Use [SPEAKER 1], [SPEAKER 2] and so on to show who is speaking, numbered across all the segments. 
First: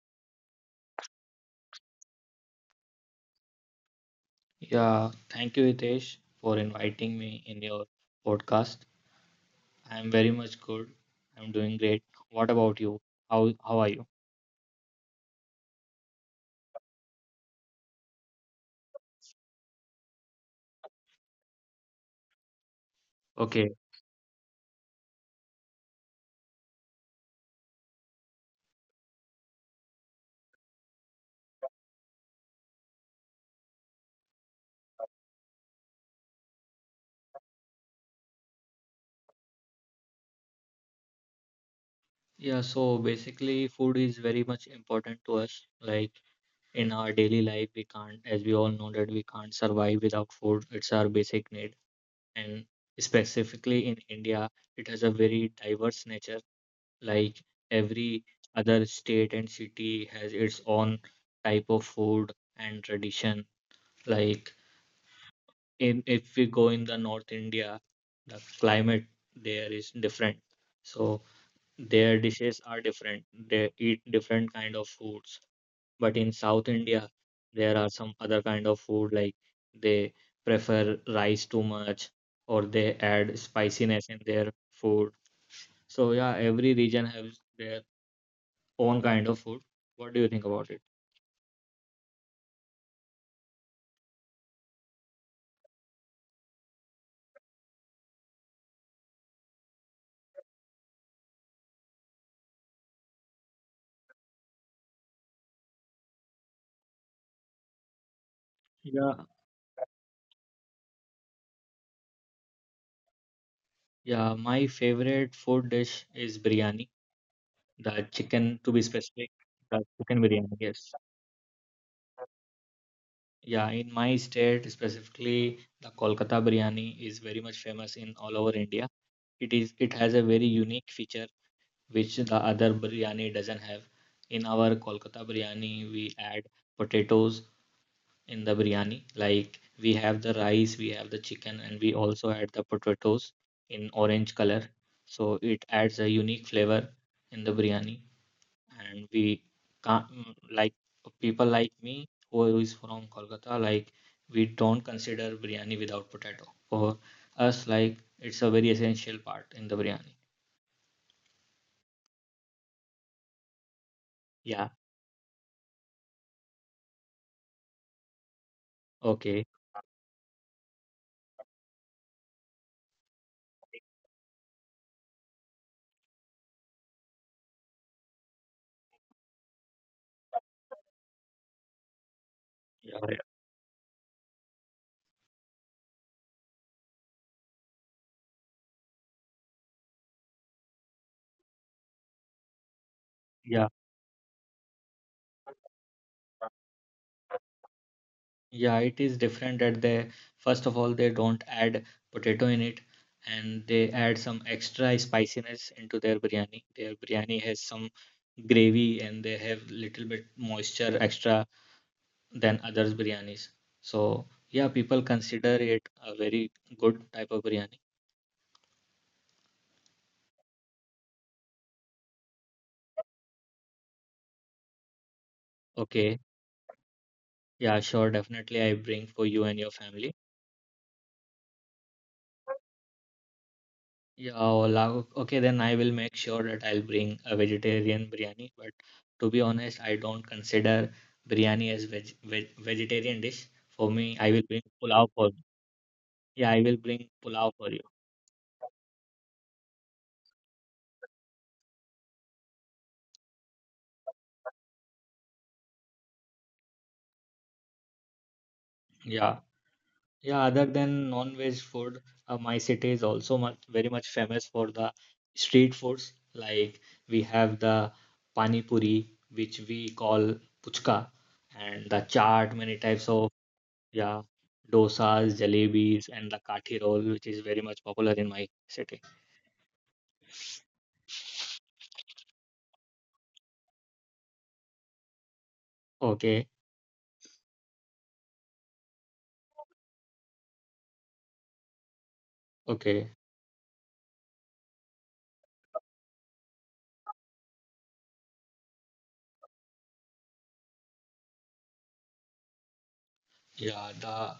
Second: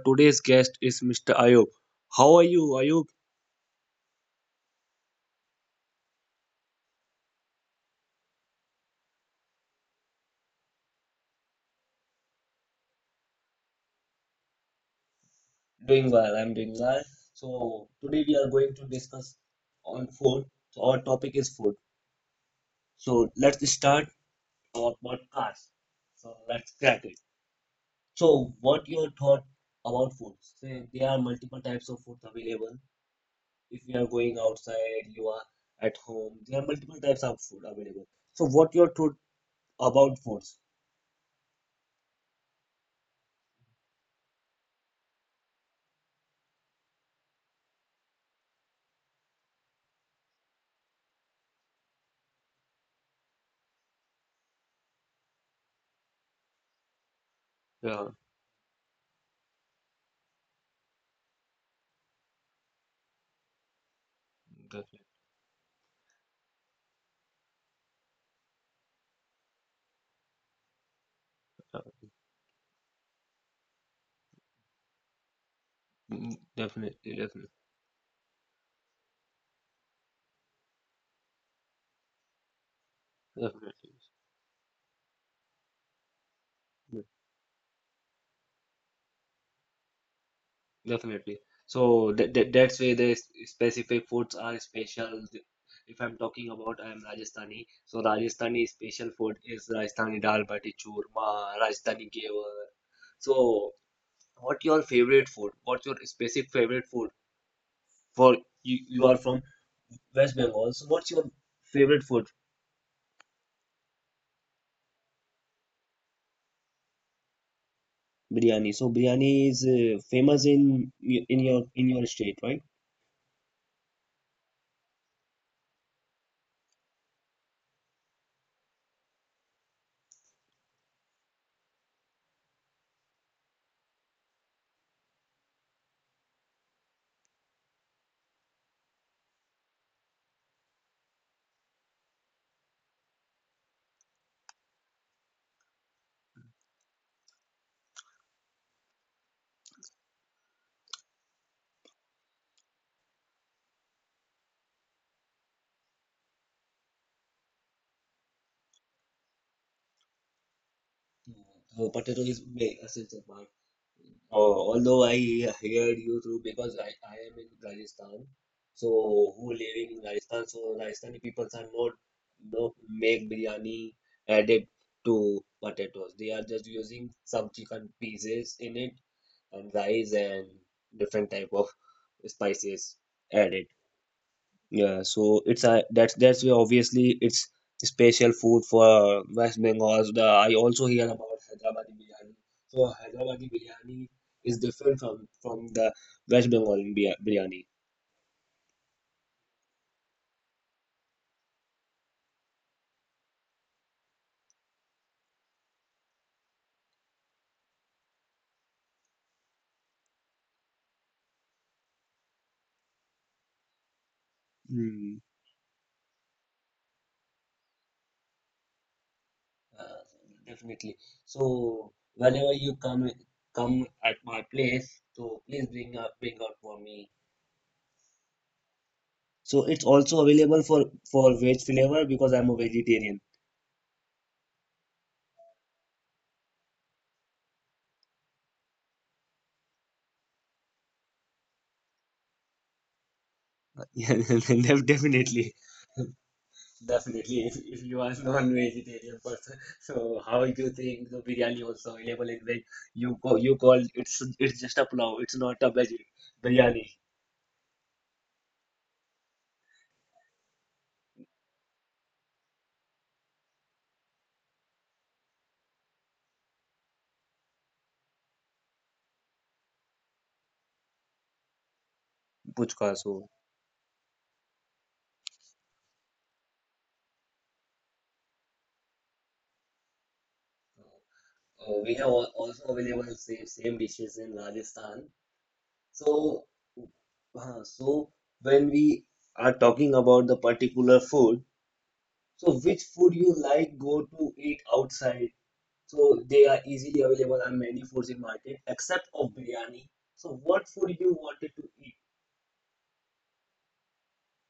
[SPEAKER 1] today's guest is Mr. Ayub. How are you, Ayub?
[SPEAKER 2] Yeah, Thank you, Hitesh, for inviting me in your podcast. I'm very much good. I'm doing great. What about you? How are you?
[SPEAKER 1] Doing well, I'm doing well. So today we are going to discuss on food. So our topic is food. So let's
[SPEAKER 2] Okay.
[SPEAKER 1] start our podcast. So let's crack it. So what your thought about food? Say there are multiple types of food available. If you are going outside, you are at home. There are multiple types of food available. So what your thought about foods?
[SPEAKER 2] Yeah, so basically food is very much important to us. Like in our daily life, we can't, as we all know that we can't survive without food. It's our basic need. And specifically in India, it has a very diverse nature. Like
[SPEAKER 1] Yeah,
[SPEAKER 2] every other state and city has its own type of food and tradition. Like
[SPEAKER 1] definitely.
[SPEAKER 2] in if we go in the North India, the climate there is different. So their dishes are different. They eat different kind of foods. But in
[SPEAKER 1] Mm,
[SPEAKER 2] South India,
[SPEAKER 1] definitely, definitely,
[SPEAKER 2] there are some other kind of food like they prefer rice too much or they add
[SPEAKER 1] definitely,
[SPEAKER 2] spiciness in their food. So yeah, every
[SPEAKER 1] yeah,
[SPEAKER 2] region has their own kind of food. What do you think about it?
[SPEAKER 1] definitely. So that's why the specific foods are special. If I'm talking about I'm Rajasthani, so Rajasthani special food is Rajasthani dal bati churma, Rajasthani gewar. So what your favorite food? What's your specific favorite food? For you, you are
[SPEAKER 2] Yeah,
[SPEAKER 1] from West Bengal, so what's your favorite food?
[SPEAKER 2] yeah, my favorite food dish is biryani. The chicken,
[SPEAKER 1] Biryani.
[SPEAKER 2] to
[SPEAKER 1] So
[SPEAKER 2] be
[SPEAKER 1] biryani
[SPEAKER 2] specific,
[SPEAKER 1] is
[SPEAKER 2] the chicken
[SPEAKER 1] famous
[SPEAKER 2] biryani,
[SPEAKER 1] in
[SPEAKER 2] yes.
[SPEAKER 1] in your state, right?
[SPEAKER 2] Yeah, in my state specifically, the Kolkata biryani is very much famous in all over India. It has a very unique feature which the other biryani doesn't have. In our Kolkata biryani, we add potatoes in the biryani. Like we have the rice, we have the chicken, and we also add the potatoes in orange color. So it adds a unique flavor in the biryani. And we can't mm, like people like me who is from Kolkata, like, we don't consider biryani without potato for us, like it's a very essential part in the biryani.
[SPEAKER 1] Oh, potato is big, part. Oh,
[SPEAKER 2] Yeah.
[SPEAKER 1] although I heard you through because I am in Rajasthan, so who
[SPEAKER 2] Okay.
[SPEAKER 1] live in Rajasthan, so Rajasthani people are not make biryani added to potatoes. They are just using some chicken pieces in it and rice and different type of spices
[SPEAKER 2] Yeah, yeah,
[SPEAKER 1] added. Yeah, so it's a that's why obviously it's special food for West Bengal. The I also hear about Hyderabadi biryani. So Hyderabadi
[SPEAKER 2] yeah.
[SPEAKER 1] biryani is different from the West Bengal biryani.
[SPEAKER 2] Yeah, it is different that they first of all they don't add potato in it, and they add some extra spiciness into their biryani. Has some gravy and they have little bit moisture extra than others biryanis. So yeah,
[SPEAKER 1] Mm.
[SPEAKER 2] people consider it a very good type of biryani.
[SPEAKER 1] Uh, Definitely. So whenever you come at my place, so please bring
[SPEAKER 2] Okay,
[SPEAKER 1] out for me.
[SPEAKER 2] yeah, sure, definitely I bring for
[SPEAKER 1] So
[SPEAKER 2] you and
[SPEAKER 1] it's
[SPEAKER 2] your
[SPEAKER 1] also
[SPEAKER 2] family.
[SPEAKER 1] available for veg flavor because I'm a vegetarian.
[SPEAKER 2] Okay, then I will make sure that I'll bring a vegetarian biryani. But to be honest, I don't consider biryani as vegetarian dish.
[SPEAKER 1] Yeah,
[SPEAKER 2] For me, I will bring
[SPEAKER 1] def-
[SPEAKER 2] pulao for
[SPEAKER 1] definitely.
[SPEAKER 2] Yeah, I will bring
[SPEAKER 1] Definitely, if,
[SPEAKER 2] pulao
[SPEAKER 1] if
[SPEAKER 2] for
[SPEAKER 1] you
[SPEAKER 2] you.
[SPEAKER 1] are non-vegetarian person, so how you think the biryani also available in veg? You call it's just a pulao. It's not a veg biryani.
[SPEAKER 2] Yeah. Yeah, other than non-veg food, my city is also very much famous for the street foods. Like we have the pani puri, which we call puchka, and the chaat, many
[SPEAKER 1] Puchka, so.
[SPEAKER 2] types of, yeah, dosas, jalebis, and the kathi roll, which is very much popular in my city.
[SPEAKER 1] We have also available same dishes in Rajasthan. So,
[SPEAKER 2] Okay,
[SPEAKER 1] so, when we are talking about the particular food, so which food
[SPEAKER 2] okay.
[SPEAKER 1] you like go to eat outside? So they are easily available on many foods in market except of biryani. So what food you wanted to
[SPEAKER 2] Yeah, the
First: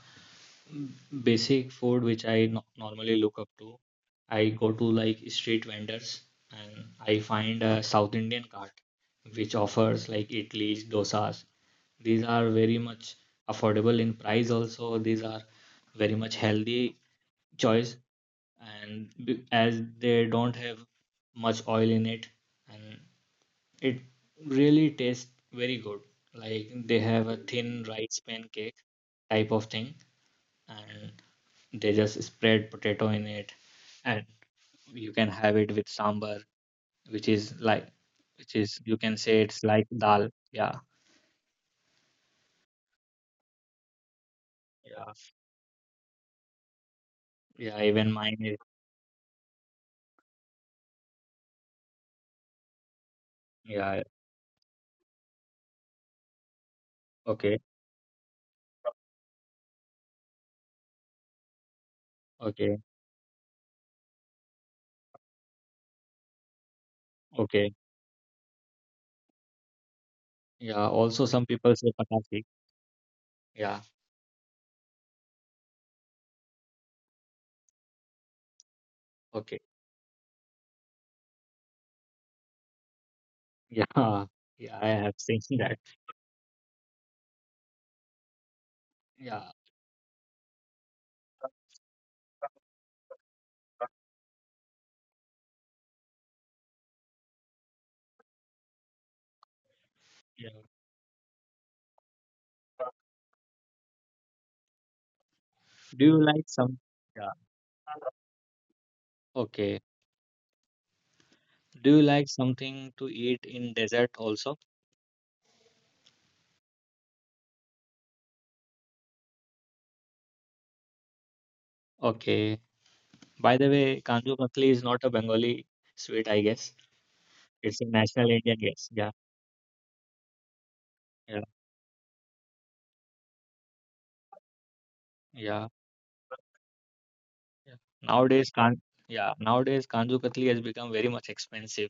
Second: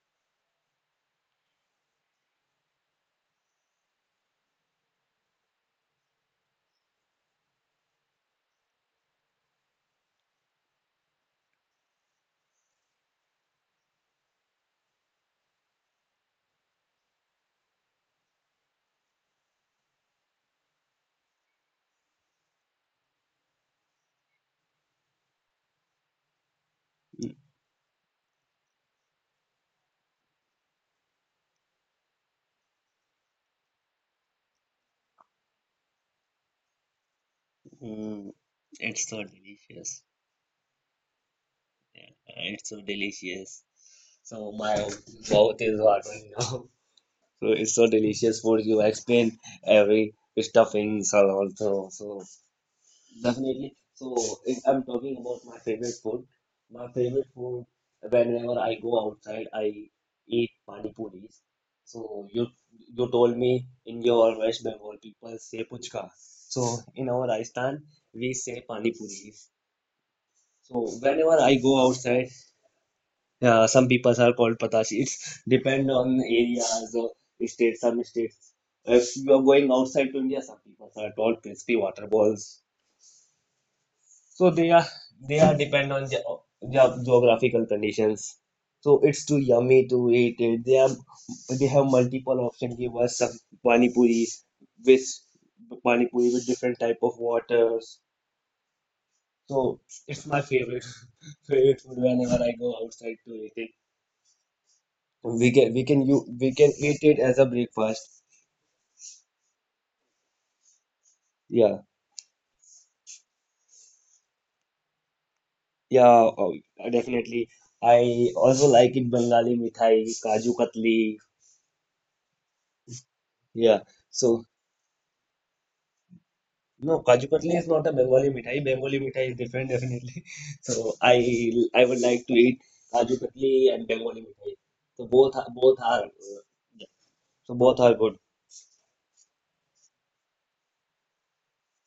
[SPEAKER 2] basic food which I normally look up to. I go to like street vendors and I find a South Indian cart which offers like idlis, dosas. These are very much affordable in price also. These are very much healthy choice and as they don't have much oil in it and it really tastes very good. Like they have
[SPEAKER 1] eat?
[SPEAKER 2] a thin rice pancake type of thing and they just spread potato in it, and you can have it with sambar, which is like,
[SPEAKER 1] Mm,
[SPEAKER 2] which is you
[SPEAKER 1] it's
[SPEAKER 2] can
[SPEAKER 1] so
[SPEAKER 2] say it's like
[SPEAKER 1] delicious.
[SPEAKER 2] dal. Yeah,
[SPEAKER 1] Yeah, it's so delicious. So my
[SPEAKER 2] yeah,
[SPEAKER 1] mouth is watering now. So it's
[SPEAKER 2] yeah.
[SPEAKER 1] so
[SPEAKER 2] Even mine
[SPEAKER 1] delicious
[SPEAKER 2] is
[SPEAKER 1] for you. Explain, every stuffings are also so. Definitely.
[SPEAKER 2] yeah.
[SPEAKER 1] So if I'm talking about my favorite
[SPEAKER 2] Okay,
[SPEAKER 1] food whenever I go outside, I eat pani puris. So you
[SPEAKER 2] okay,
[SPEAKER 1] you told me in your West Bengal people say puchka. So in our
[SPEAKER 2] okay.
[SPEAKER 1] Rajasthan we say pani puris.
[SPEAKER 2] Yeah.
[SPEAKER 1] So
[SPEAKER 2] Also, some
[SPEAKER 1] whenever I
[SPEAKER 2] people say
[SPEAKER 1] go outside,
[SPEAKER 2] patasi. Yeah.
[SPEAKER 1] some people are called patashi. It's depend on areas or states. Some states, if you are
[SPEAKER 2] Okay.
[SPEAKER 1] going outside to India, some people are called crispy water balls.
[SPEAKER 2] Yeah.
[SPEAKER 1] So they
[SPEAKER 2] Yeah. I
[SPEAKER 1] are
[SPEAKER 2] have seen
[SPEAKER 1] they are
[SPEAKER 2] that.
[SPEAKER 1] depend on geographical conditions. So it's too
[SPEAKER 2] Yeah.
[SPEAKER 1] yummy to eat it. They have multiple option. Give us some pani puri with pani puri with different type of waters. So it's
[SPEAKER 2] Yeah.
[SPEAKER 1] my favorite favorite food whenever I go outside to eat it. We can we
[SPEAKER 2] Do
[SPEAKER 1] can
[SPEAKER 2] you
[SPEAKER 1] you
[SPEAKER 2] like
[SPEAKER 1] we
[SPEAKER 2] some?
[SPEAKER 1] can eat it
[SPEAKER 2] Yeah.
[SPEAKER 1] as a breakfast.
[SPEAKER 2] Okay.
[SPEAKER 1] Yeah,
[SPEAKER 2] Do you like something to eat in desert also?
[SPEAKER 1] yeah, oh, definitely. I also like it Bengali mithai, kaju katli.
[SPEAKER 2] Okay. By the
[SPEAKER 1] Yeah,
[SPEAKER 2] way, Kandu
[SPEAKER 1] so.
[SPEAKER 2] Kakli is not a Bengali sweet, I guess.
[SPEAKER 1] No, Kaju Katli is
[SPEAKER 2] It's a
[SPEAKER 1] not a Bengali
[SPEAKER 2] national Indian
[SPEAKER 1] mithai.
[SPEAKER 2] guess.
[SPEAKER 1] Bengali
[SPEAKER 2] Yeah,
[SPEAKER 1] mithai is different, definitely. So
[SPEAKER 2] yeah,
[SPEAKER 1] I would like to eat Kaju Katli and Bengali mithai. So both are,
[SPEAKER 2] yeah.
[SPEAKER 1] both are yeah. So
[SPEAKER 2] Yeah.
[SPEAKER 1] both are good.
[SPEAKER 2] Nowadays, can Yeah, nowadays Kanju Kakli has become very much expensive.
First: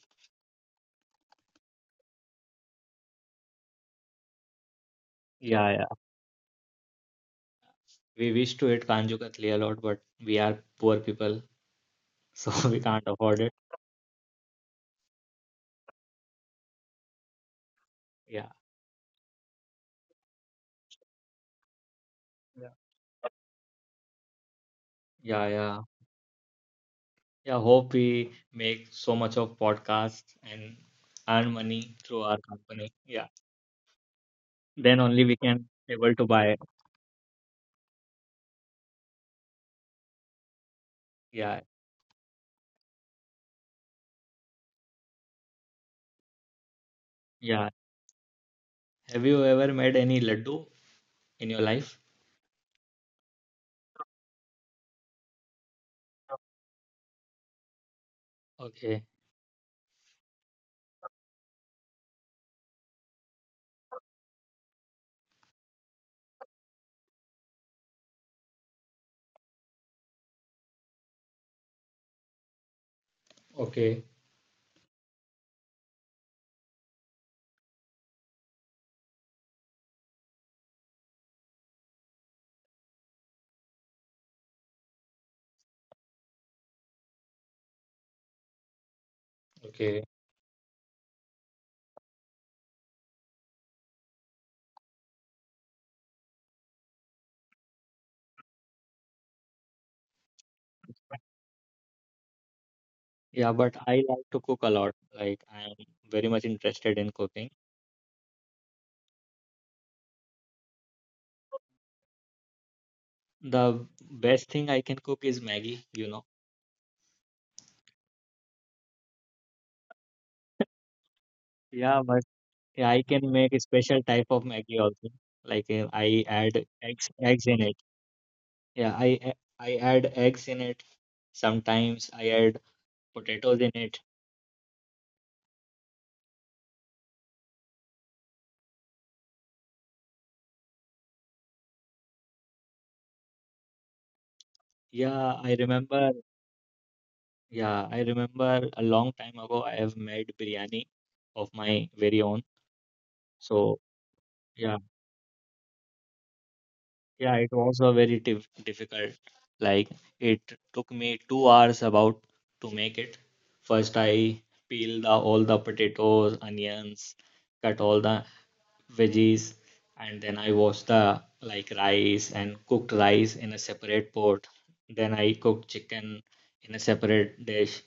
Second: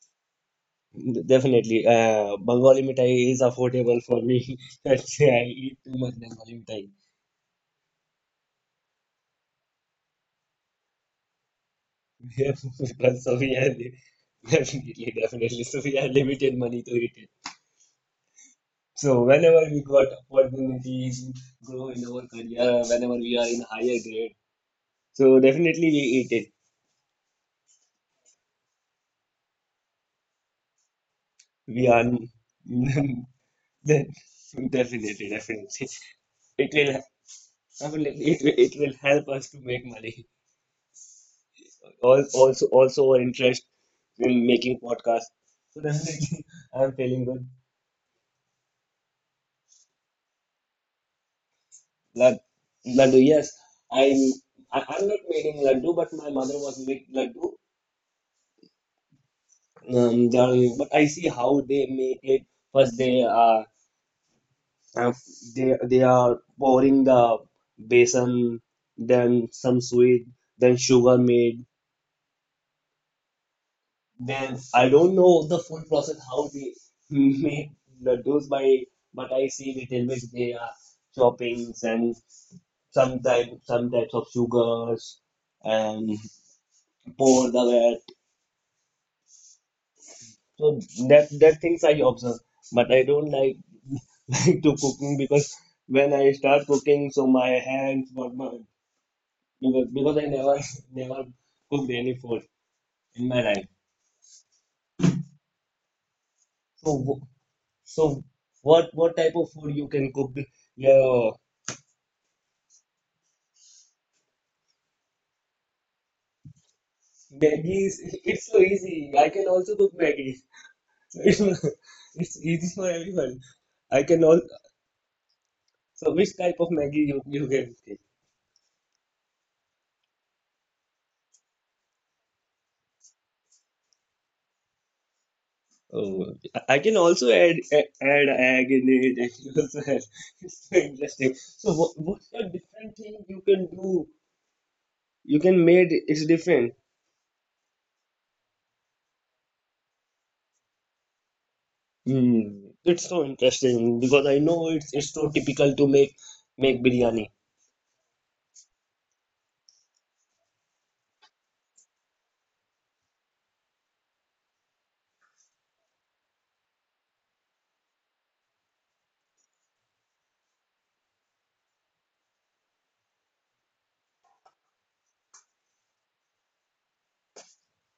[SPEAKER 1] Definitely, Bengali mithai is affordable for me. Let's say I
[SPEAKER 2] Yeah,
[SPEAKER 1] eat
[SPEAKER 2] yeah.
[SPEAKER 1] too much Bengali mithai.
[SPEAKER 2] We wish to eat Kanju Katli a lot, but we are poor people, so
[SPEAKER 1] Yeah,
[SPEAKER 2] we can't
[SPEAKER 1] because
[SPEAKER 2] afford
[SPEAKER 1] so
[SPEAKER 2] it.
[SPEAKER 1] we have definitely, definitely. So we have limited money to eat it.
[SPEAKER 2] Yeah,
[SPEAKER 1] So whenever we got opportunities, grow in our
[SPEAKER 2] yeah,
[SPEAKER 1] career, whenever we are in higher grade. So
[SPEAKER 2] yeah, yeah.
[SPEAKER 1] definitely we eat it.
[SPEAKER 2] Yeah, hope we make so much of podcasts and earn
[SPEAKER 1] We
[SPEAKER 2] money
[SPEAKER 1] are
[SPEAKER 2] through our company. Yeah,
[SPEAKER 1] then
[SPEAKER 2] then only
[SPEAKER 1] definitely,
[SPEAKER 2] we can
[SPEAKER 1] definitely.
[SPEAKER 2] able to buy.
[SPEAKER 1] It will I mean, it will help us to make money.
[SPEAKER 2] Yeah,
[SPEAKER 1] Also, our interest in making podcasts. So definitely, I'm feeling good.
[SPEAKER 2] yeah. Have you ever made any laddu in your life?
[SPEAKER 1] Lad, laddu, yes, I'm. I'm not making laddu, but my mother was making laddu.
[SPEAKER 2] Okay.
[SPEAKER 1] But I see how they make it. First, they Uh, are pouring the besan, then some sweet, then sugar made.
[SPEAKER 2] Okay,
[SPEAKER 1] Then I don't know the full process how they make laddus by, but I see it in which they are choppings and some types of sugars and pour the wet.
[SPEAKER 2] okay.
[SPEAKER 1] So that things I observe, but I don't like like to cooking because when I start cooking, so my hands, what my because I never never cooked any food in my
[SPEAKER 2] Yeah,
[SPEAKER 1] life.
[SPEAKER 2] but I like to cook a lot. Like I am very much
[SPEAKER 1] So
[SPEAKER 2] interested in cooking.
[SPEAKER 1] so what type of food you can cook? Yeah,
[SPEAKER 2] The best thing I can cook is Maggie, you know.
[SPEAKER 1] Maggie is, it's so easy. I can also cook Maggie. So it's,
[SPEAKER 2] Yeah, but
[SPEAKER 1] it's easy
[SPEAKER 2] yeah,
[SPEAKER 1] for
[SPEAKER 2] I can
[SPEAKER 1] everyone.
[SPEAKER 2] make a special
[SPEAKER 1] I
[SPEAKER 2] type
[SPEAKER 1] can
[SPEAKER 2] of
[SPEAKER 1] all.
[SPEAKER 2] Maggie also. Like
[SPEAKER 1] So
[SPEAKER 2] I
[SPEAKER 1] which type
[SPEAKER 2] add
[SPEAKER 1] of Maggie you
[SPEAKER 2] eggs
[SPEAKER 1] you
[SPEAKER 2] in it.
[SPEAKER 1] can cook?
[SPEAKER 2] I add eggs in it. Sometimes I add potatoes in it.
[SPEAKER 1] Oh, I can also add add egg in it. I can also add. It's so interesting. So what's the different thing you can do?
[SPEAKER 2] Yeah,
[SPEAKER 1] You
[SPEAKER 2] I
[SPEAKER 1] can made
[SPEAKER 2] remember.
[SPEAKER 1] it's different.
[SPEAKER 2] Yeah, I remember a long time ago I have made biryani of my very own.
[SPEAKER 1] It's so
[SPEAKER 2] So
[SPEAKER 1] interesting because I know
[SPEAKER 2] yeah,
[SPEAKER 1] it's so typical to make biryani.
[SPEAKER 2] yeah, it was a very difficult. Like it took me 2 hours about to make it. First, I peel the all the potatoes, onions, cut all the veggies, and then I wash the like rice and cooked rice in a separate pot. Then I cooked chicken in a separate dish,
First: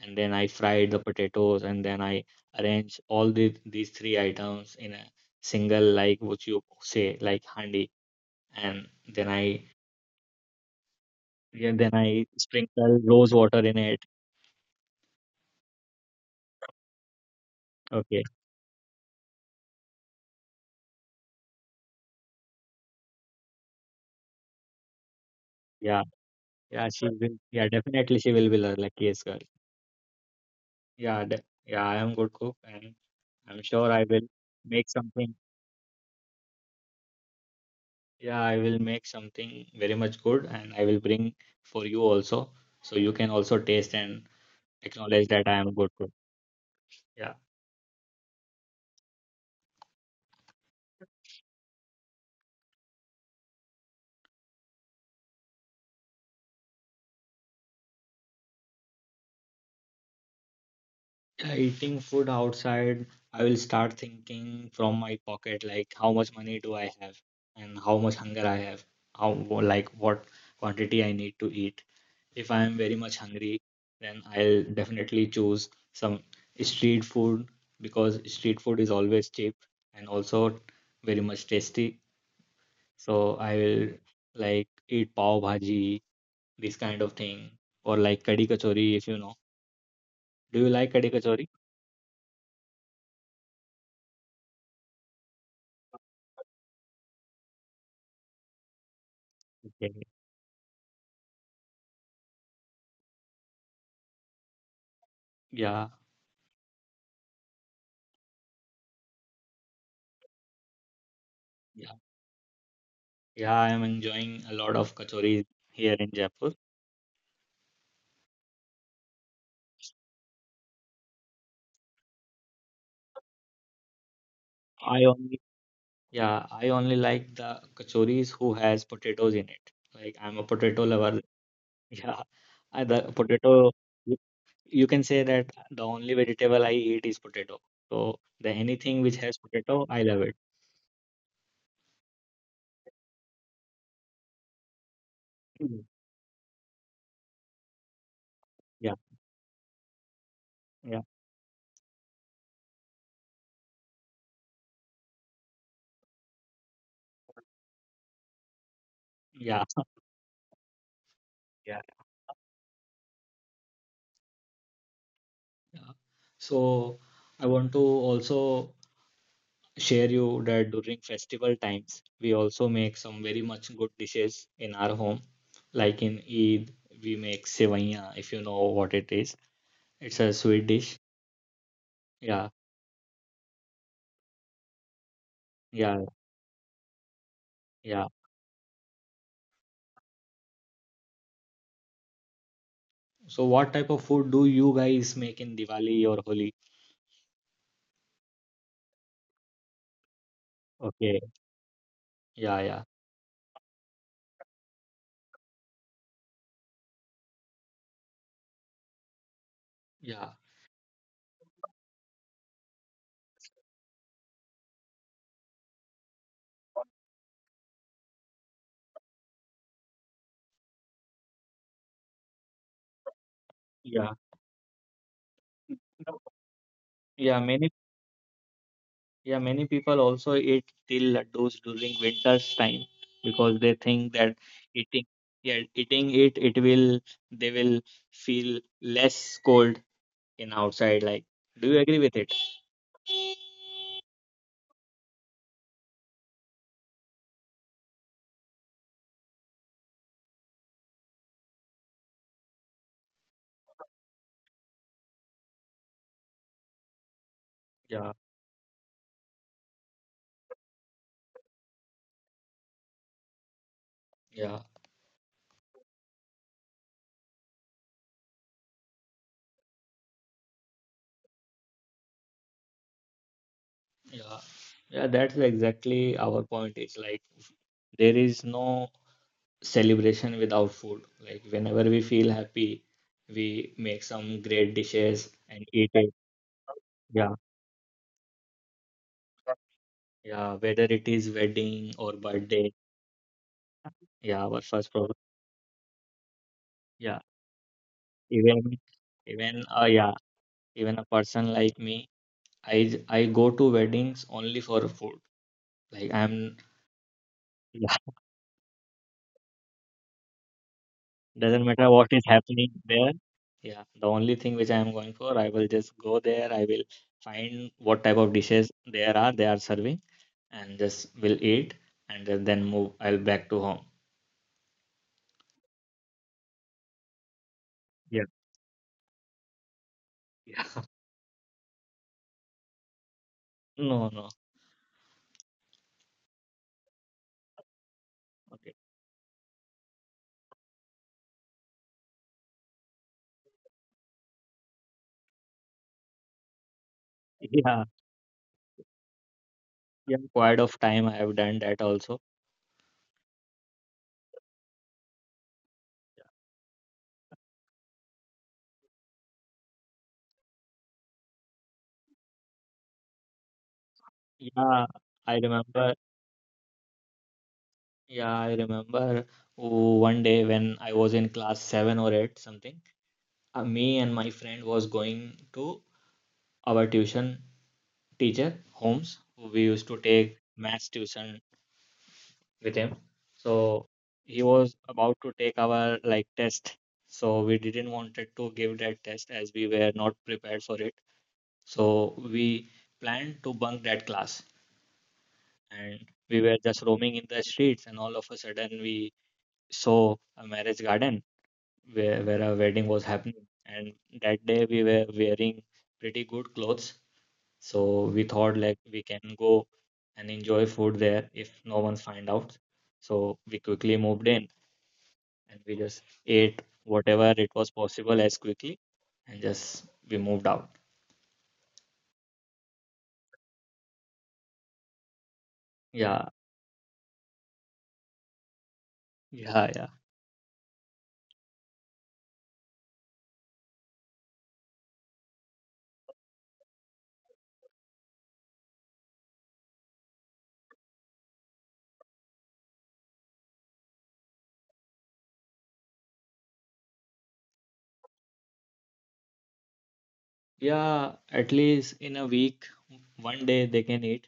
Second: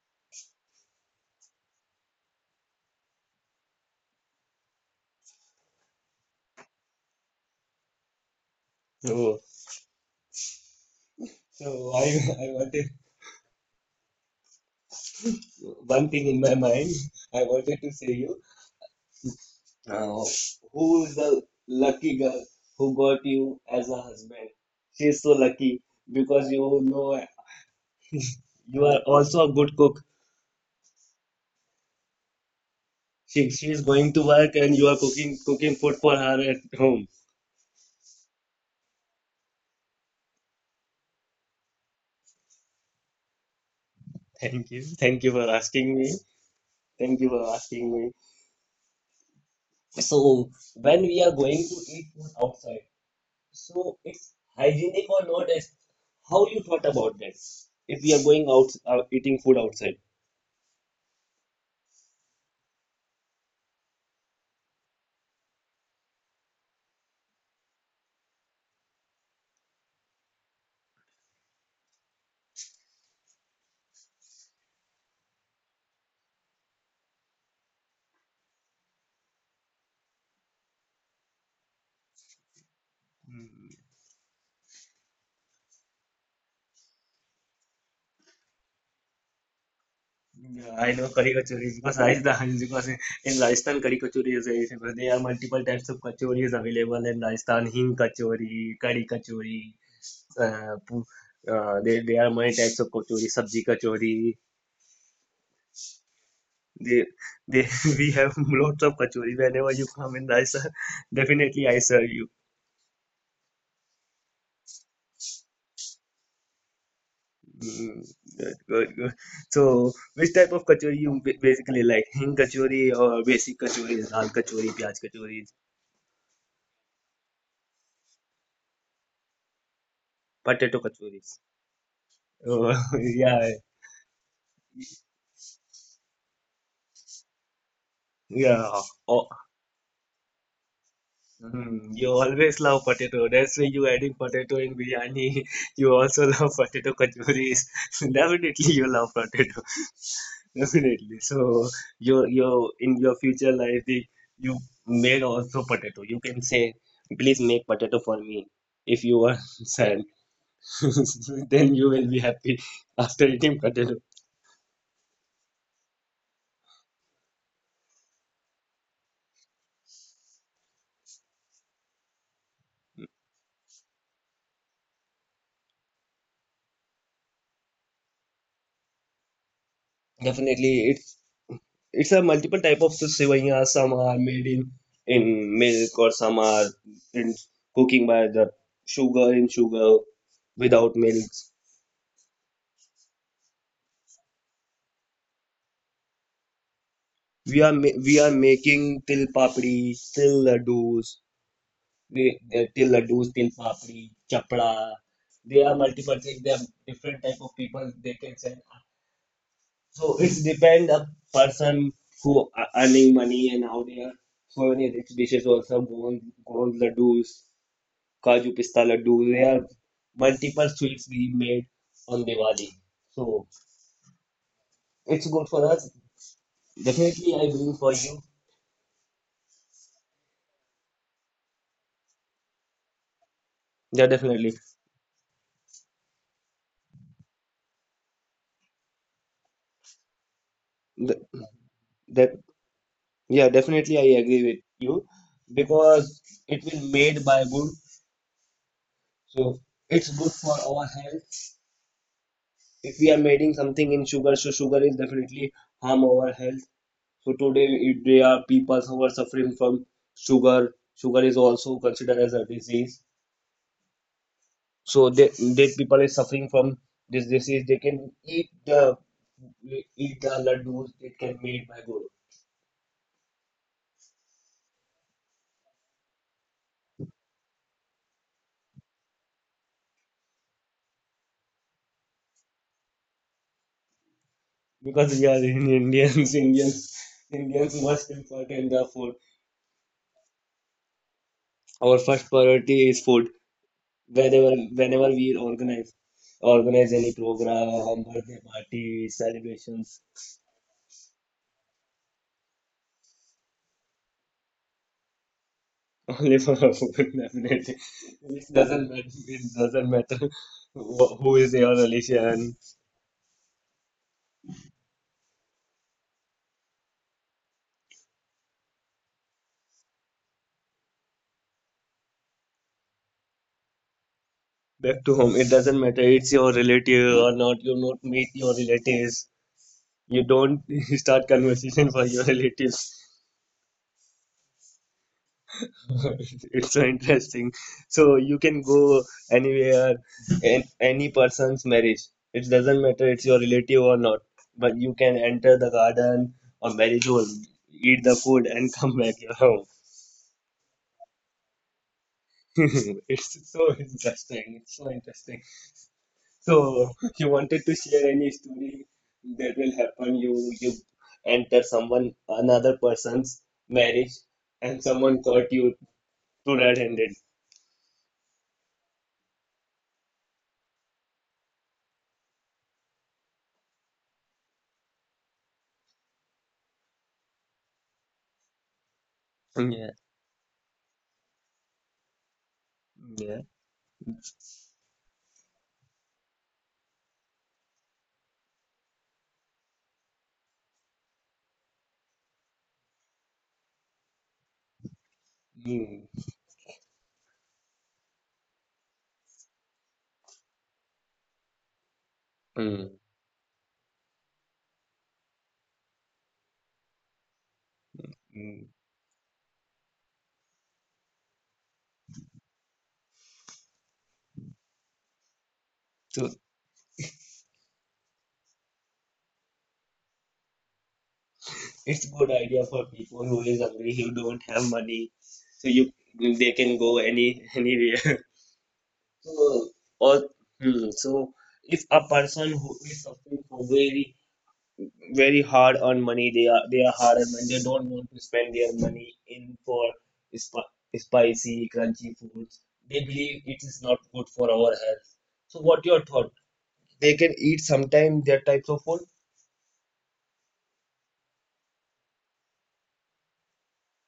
[SPEAKER 2] and then I fried the potatoes, and then I arranged these three items in a single, like what you say, like handi, and then
[SPEAKER 1] So,
[SPEAKER 2] I yeah, then
[SPEAKER 1] so, I
[SPEAKER 2] I
[SPEAKER 1] I wanted
[SPEAKER 2] sprinkle rose water in it.
[SPEAKER 1] one thing in my mind. I wanted to say
[SPEAKER 2] Okay.
[SPEAKER 1] you, uh, who is the lucky girl who got you as a husband? She's so lucky
[SPEAKER 2] Yeah.
[SPEAKER 1] because
[SPEAKER 2] Yeah, she will. Yeah, definitely she will be lear-
[SPEAKER 1] you
[SPEAKER 2] like,
[SPEAKER 1] are
[SPEAKER 2] yes, girl.
[SPEAKER 1] also a good cook.
[SPEAKER 2] Yeah, de yeah, I am good cook and
[SPEAKER 1] She
[SPEAKER 2] I'm
[SPEAKER 1] she is
[SPEAKER 2] sure I
[SPEAKER 1] going to
[SPEAKER 2] will
[SPEAKER 1] work and you
[SPEAKER 2] make
[SPEAKER 1] are
[SPEAKER 2] something.
[SPEAKER 1] cooking food for her at home.
[SPEAKER 2] Yeah, I will make something very much good and I will bring for you also. So you can also taste and
[SPEAKER 1] Thank you
[SPEAKER 2] acknowledge
[SPEAKER 1] for
[SPEAKER 2] that I am
[SPEAKER 1] asking
[SPEAKER 2] good
[SPEAKER 1] me.
[SPEAKER 2] cook.
[SPEAKER 1] Thank you
[SPEAKER 2] Yeah.
[SPEAKER 1] for asking me. So when we are going to eat food outside, so it's hygienic or not as how you thought about that? If we are going out eating food outside.
[SPEAKER 2] Yeah, eating food outside, I will start thinking from my pocket, like how much money do I have and how much hunger I have, like what quantity I need to eat. If I am very much hungry, then I'll definitely choose some street food because street food is always cheap and also very much tasty. So I will like eat pav bhaji, this kind of thing, or like kadhi kachori if you know. Do you
[SPEAKER 1] Yeah,
[SPEAKER 2] like
[SPEAKER 1] I
[SPEAKER 2] kadhi
[SPEAKER 1] know curry
[SPEAKER 2] kachori?
[SPEAKER 1] kachori because in Rajasthan curry kachori is very famous. There are multiple types of kachori is available in Rajasthan. Hing kachori, curry kachori.
[SPEAKER 2] Okay.
[SPEAKER 1] Uh, pu- there are many types of kachori. Sabji kachori.
[SPEAKER 2] Yeah.
[SPEAKER 1] They, they, we have lots of kachori. Whenever you come in Rajasthan, definitely I serve you.
[SPEAKER 2] Yeah, I am enjoying a lot of kachoris here in Jaipur.
[SPEAKER 1] Mm. Good, good, good. So, which type of kachori you basically like? Hing kachori or basic kachoris, dal kachori,
[SPEAKER 2] I
[SPEAKER 1] pyaj
[SPEAKER 2] only
[SPEAKER 1] kachoris,
[SPEAKER 2] Yeah, I only like the kachoris who has potatoes in it. Like I'm a potato
[SPEAKER 1] potato
[SPEAKER 2] lover.
[SPEAKER 1] kachoris.
[SPEAKER 2] Yeah,
[SPEAKER 1] Oh,
[SPEAKER 2] the
[SPEAKER 1] yeah,
[SPEAKER 2] potato. You, you can say that the only vegetable I eat is potato. So the
[SPEAKER 1] yeah.
[SPEAKER 2] anything which has
[SPEAKER 1] Oh,
[SPEAKER 2] potato, I love it.
[SPEAKER 1] you always love potato. That's why you adding potato in biryani.
[SPEAKER 2] Mm.
[SPEAKER 1] You also love potato kachoris. Definitely,
[SPEAKER 2] Yeah,
[SPEAKER 1] you love potato.
[SPEAKER 2] yeah,
[SPEAKER 1] Definitely. So your in your future life, you made also potato. You can say, please make potato for me. If you are
[SPEAKER 2] yeah,
[SPEAKER 1] sad,
[SPEAKER 2] yeah,
[SPEAKER 1] then you will be happy after eating potato.
[SPEAKER 2] yeah. So I want to also share you that during festival times, we also make some very much good dishes in our home. Like in Eid, we make sevaiya, if you know what it is. It's a sweet dish.
[SPEAKER 1] Definitely, it's a
[SPEAKER 2] Yeah,
[SPEAKER 1] multiple type of sevaiya. Some are made in
[SPEAKER 2] yeah,
[SPEAKER 1] milk, or some are in
[SPEAKER 2] yeah.
[SPEAKER 1] cooking by the sugar in sugar without milk.
[SPEAKER 2] So what type of food do you guys make in Diwali or Holi?
[SPEAKER 1] We are making til papdi, til
[SPEAKER 2] Okay,
[SPEAKER 1] laddus.
[SPEAKER 2] yeah,
[SPEAKER 1] They
[SPEAKER 2] yeah,
[SPEAKER 1] till laddus, till papri, chapda. There are multiple things. There are different type of people they can send. So
[SPEAKER 2] yeah,
[SPEAKER 1] it's depend a person who are earning money and how they are. So many rich dishes also gond laddus, kaju pista laddu. There are multiple sweets we made on Diwali. So
[SPEAKER 2] yeah.
[SPEAKER 1] it's good for us.
[SPEAKER 2] No,
[SPEAKER 1] Definitely,
[SPEAKER 2] yeah,
[SPEAKER 1] I
[SPEAKER 2] many.
[SPEAKER 1] will for you.
[SPEAKER 2] Yeah, many people also eat til laddus during winter's time because they
[SPEAKER 1] Yeah,
[SPEAKER 2] think that
[SPEAKER 1] definitely.
[SPEAKER 2] eating, yeah, eating it, will, they will feel less cold in outside. Like,
[SPEAKER 1] Th-
[SPEAKER 2] do you agree with it?
[SPEAKER 1] That Yeah, definitely I agree with you because it will made by good, so it's good for our health. If we are making something in sugar, so sugar is definitely harm our health. So today if
[SPEAKER 2] Yeah,
[SPEAKER 1] there are people who are suffering from sugar. Sugar is also considered as a disease.
[SPEAKER 2] yeah,
[SPEAKER 1] So they people is suffering from this disease. They can eat the laddus. It can made by good
[SPEAKER 2] yeah, yeah. That's exactly our point. It's like there is no celebration without food. Like, whenever we feel happy, we make some great
[SPEAKER 1] because we
[SPEAKER 2] dishes
[SPEAKER 1] are in
[SPEAKER 2] and eat it.
[SPEAKER 1] Indians.
[SPEAKER 2] Yeah.
[SPEAKER 1] Indians must important the food.
[SPEAKER 2] Yeah, whether it is wedding
[SPEAKER 1] Our
[SPEAKER 2] or
[SPEAKER 1] first
[SPEAKER 2] birthday.
[SPEAKER 1] priority is food.
[SPEAKER 2] Yeah,
[SPEAKER 1] Whenever
[SPEAKER 2] our first
[SPEAKER 1] whenever
[SPEAKER 2] problem.
[SPEAKER 1] we organize any
[SPEAKER 2] Yeah,
[SPEAKER 1] program, birthday
[SPEAKER 2] even
[SPEAKER 1] party,
[SPEAKER 2] even
[SPEAKER 1] celebrations.
[SPEAKER 2] yeah, even a person like me, I go to weddings only for food. Like
[SPEAKER 1] Only for
[SPEAKER 2] I'm,
[SPEAKER 1] our food, definitely.
[SPEAKER 2] yeah,
[SPEAKER 1] It doesn't matter. It doesn't matter who is
[SPEAKER 2] doesn't
[SPEAKER 1] your
[SPEAKER 2] matter what is
[SPEAKER 1] relation.
[SPEAKER 2] happening there. Yeah, the only thing which I am going for, I will just go there. I will find what type of dishes there are they are serving, and just will eat, and then move. I'll back to home.
[SPEAKER 1] Back to home. It doesn't matter. It's your relative or not. You not
[SPEAKER 2] Yeah,
[SPEAKER 1] meet your relatives. You
[SPEAKER 2] yeah.
[SPEAKER 1] don't start conversation for your relatives.
[SPEAKER 2] No, no.
[SPEAKER 1] It's so interesting. So you
[SPEAKER 2] Okay.
[SPEAKER 1] can go anywhere, in any person's marriage. It doesn't matter it's your relative or not, but you can enter the garden or marriage hall,
[SPEAKER 2] Yeah,
[SPEAKER 1] eat the food, and come back your home.
[SPEAKER 2] yeah. Quite of time I have done that also.
[SPEAKER 1] It's so interesting. It's so interesting. So you wanted to share any story that will happen? You enter someone another person's marriage,
[SPEAKER 2] Yeah,
[SPEAKER 1] and someone
[SPEAKER 2] I
[SPEAKER 1] caught you
[SPEAKER 2] remember.
[SPEAKER 1] two red-handed.
[SPEAKER 2] Yeah, I remember, oh, one day when I was in class seven or eight, something, me and my friend was going to our tuition teacher, Holmes, who we used to
[SPEAKER 1] Yeah,
[SPEAKER 2] take maths tuition with him.
[SPEAKER 1] yeah.
[SPEAKER 2] So he was about to take our like test. So we didn't wanted to give that test as we were not prepared for it. So we planned to bunk that class and
[SPEAKER 1] Hmm.
[SPEAKER 2] we were just roaming in the streets and all of a sudden we saw a marriage garden where a wedding was
[SPEAKER 1] Mm.
[SPEAKER 2] happening, and that day we were wearing pretty good clothes, so we thought like
[SPEAKER 1] Mm,
[SPEAKER 2] we can go and enjoy food there if no one find out. So we quickly moved in and we just
[SPEAKER 1] So
[SPEAKER 2] ate whatever it was possible as quickly, and just we moved out.
[SPEAKER 1] it's good idea for people who is hungry, who don't have money. So you
[SPEAKER 2] Yeah,
[SPEAKER 1] they can go any anywhere.
[SPEAKER 2] yeah. Yeah,
[SPEAKER 1] So, or so, if a person who is suffering for very hard earned money, they are hard earned money. They don't want to spend their money in for sp- spicy, crunchy foods. They believe it is not good for our health. So what your thought? They can eat sometime that types of food.
[SPEAKER 2] yeah, at least in a week one day they can eat,